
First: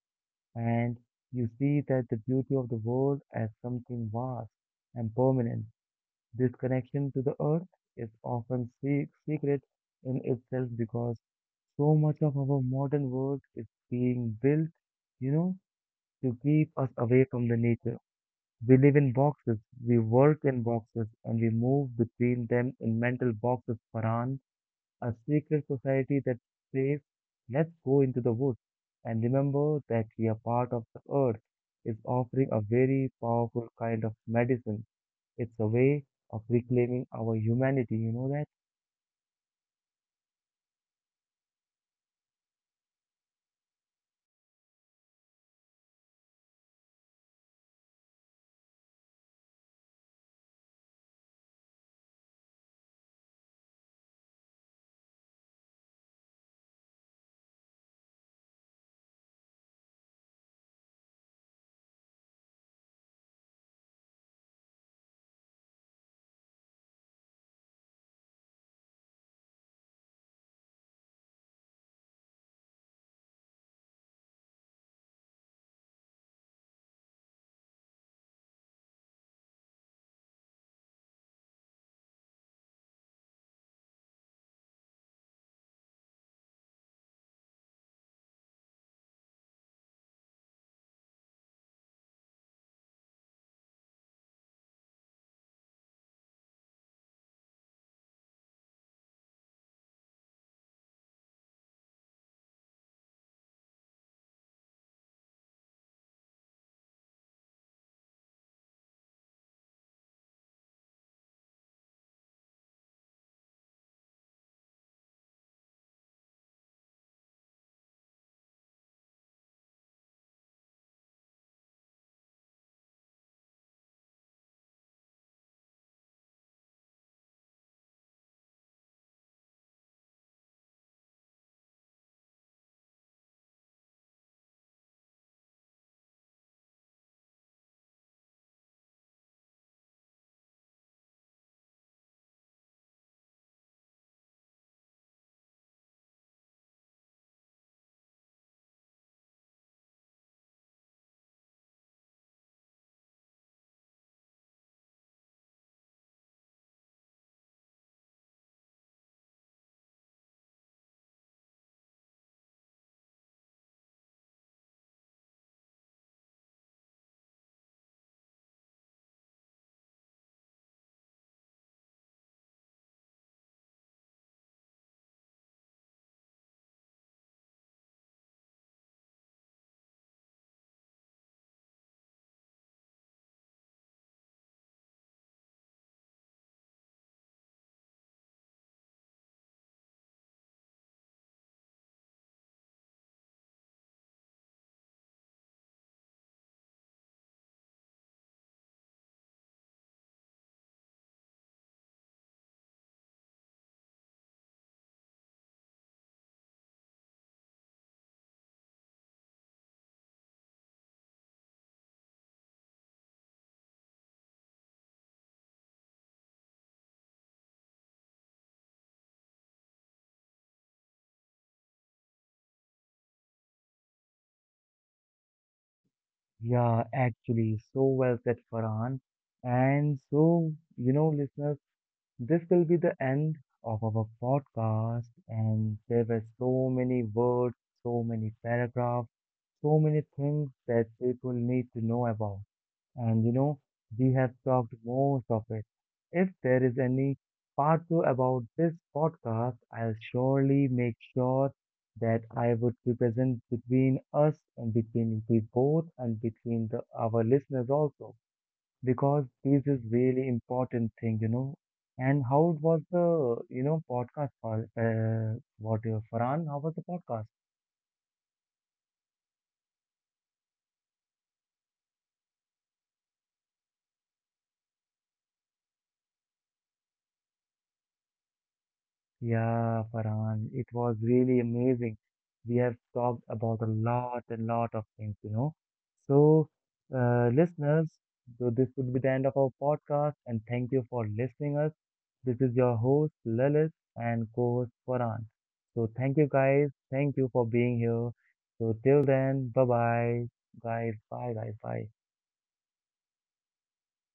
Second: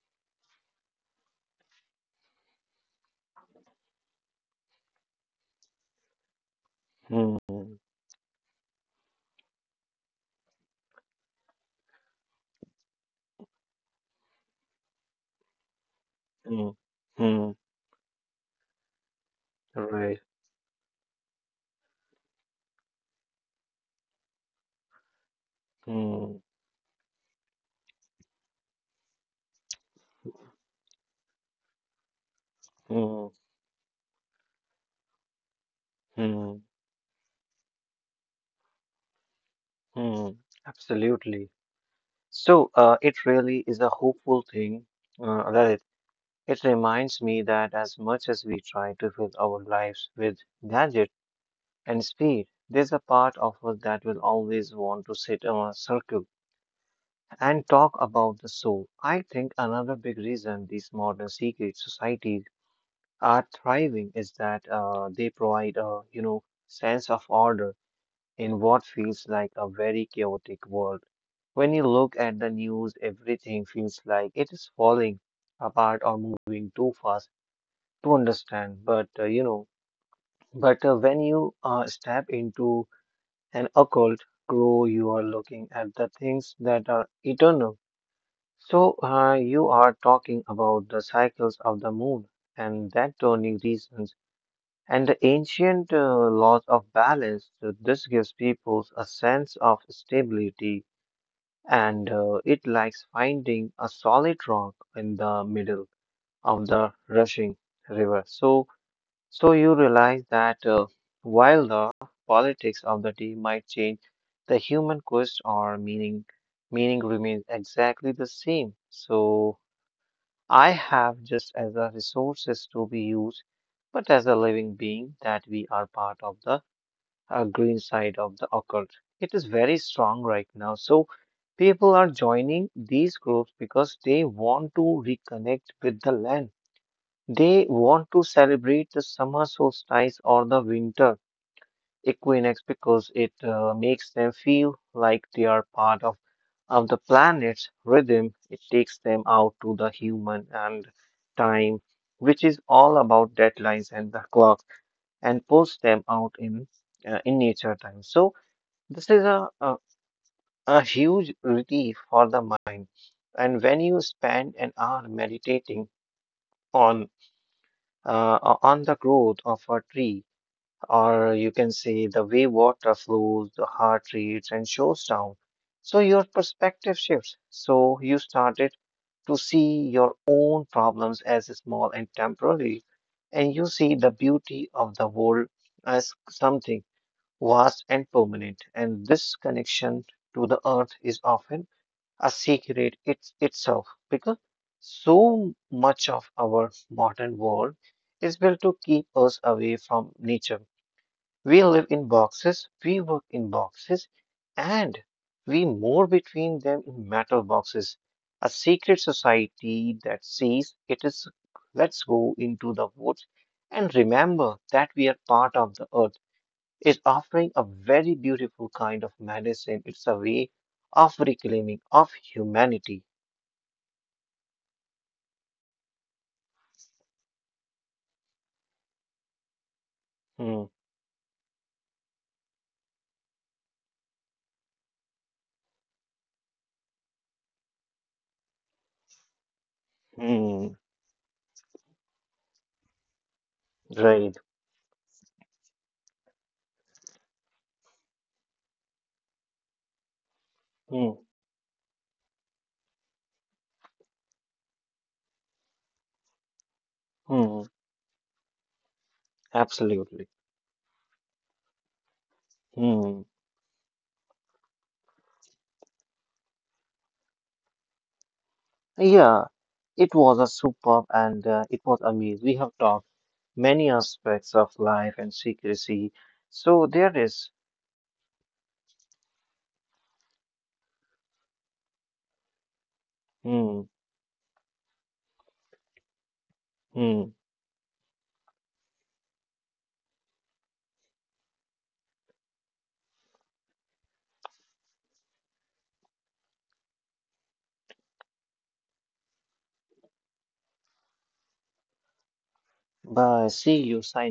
A: and you see that the beauty of the world as something vast and permanent. This connection to the
B: Hmm,
A: earth is often se- secret in itself because so much of our modern world is being built, you know, to keep
B: hmm,
A: us away from
B: hmm,
A: the nature. We live in boxes, we
B: right.
A: work in boxes, and we move between them in mental boxes, Farhan. A secret society that
B: Hmm,
A: says, let's go into the woods and remember that we are part of the earth, is offering a very
B: hmm,
A: powerful kind of medicine. It's a way of
B: hmm,
A: reclaiming our humanity, you know that?
B: hmm. Absolutely. So, uh, it really is a hopeful thing, uh, Lalit. It reminds me that as much as we try to fill our lives with gadgets and speed, there's a part of us that will always want to sit in a circle and talk about the soul. I think another big reason these modern secret societies are thriving is that uh, they provide a you know sense of order in what feels like a very chaotic world. When you look at the news, everything feels like it is falling apart or moving too fast to understand, but uh, you know, but uh, when you uh, step into an occult grow, you are looking at the things that are eternal. So uh, you are talking about the cycles of the moon and that turning reasons and the ancient uh, laws of balance. So this gives people a sense of stability, and uh, it likes finding a solid rock in the middle of the rushing river. So So you realize that uh, while the politics of the day might change, the human quest or meaning meaning remains exactly the same. So I have just as a resources to be used, but as a living being that we are part of the uh, green side of the occult. It is very strong right now. So people are joining these groups because they want to reconnect with the land. They want to celebrate the summer solstice or the winter equinox because it uh, makes them feel like they are part of, of the planet's rhythm. It takes them out to the human and time, which is all about deadlines and the clock, and puts them out in uh, in nature time. So this is a, a a huge relief for the mind. And when you spend an hour meditating on uh, on the growth of a tree or you can say the way water flows, the heart rates, and shows down. So your perspective shifts. So you started to see your own problems as small and temporary, and you see the beauty of the world as something vast and permanent. And this connection to the earth is often a secret it, itself, because so much of our modern world is built to keep us away from nature. We live in boxes, we work in boxes, and we move between them in metal boxes. A secret society that says it is, let's go into the woods and remember that we are part of the earth, is offering a very beautiful kind of medicine. It's a way of reclaiming of humanity.
A: Yeah, actually, so well said, Farhan. And so,
B: Hmm,
A: you know, listeners, this will be the end of our podcast. And there were so many words, so many paragraphs, so many things
B: hmm,
A: that people need to know about. And you know, we have
B: right.
A: talked most of it. If there is any part two about this podcast, I'll surely make
B: Hmm,
A: sure that I would be present between us and between we both and between the, our
B: hmm,
A: listeners also, because this is
B: absolutely.
A: really important thing, you know. And how was
B: Hmm.
A: the, you know, podcast, for, uh, what, uh, Farhan, how was the podcast?
B: Yeah, it was a superb and uh, it was amazing. We have talked many aspects of life and secrecy. So there is,
A: Yeah, Farhan, it was really amazing. We have talked about a
B: hmm,
A: lot and lot of things, you know. So,
B: hmm.
A: uh, listeners, so this would be the end of our podcast, and thank you for listening us. This is your host Lalit and co-host Farhan. So, thank you guys. Thank you for being here. So, till then, bye bye, guys. Bye, guys. Bye.
B: Bye. See you signing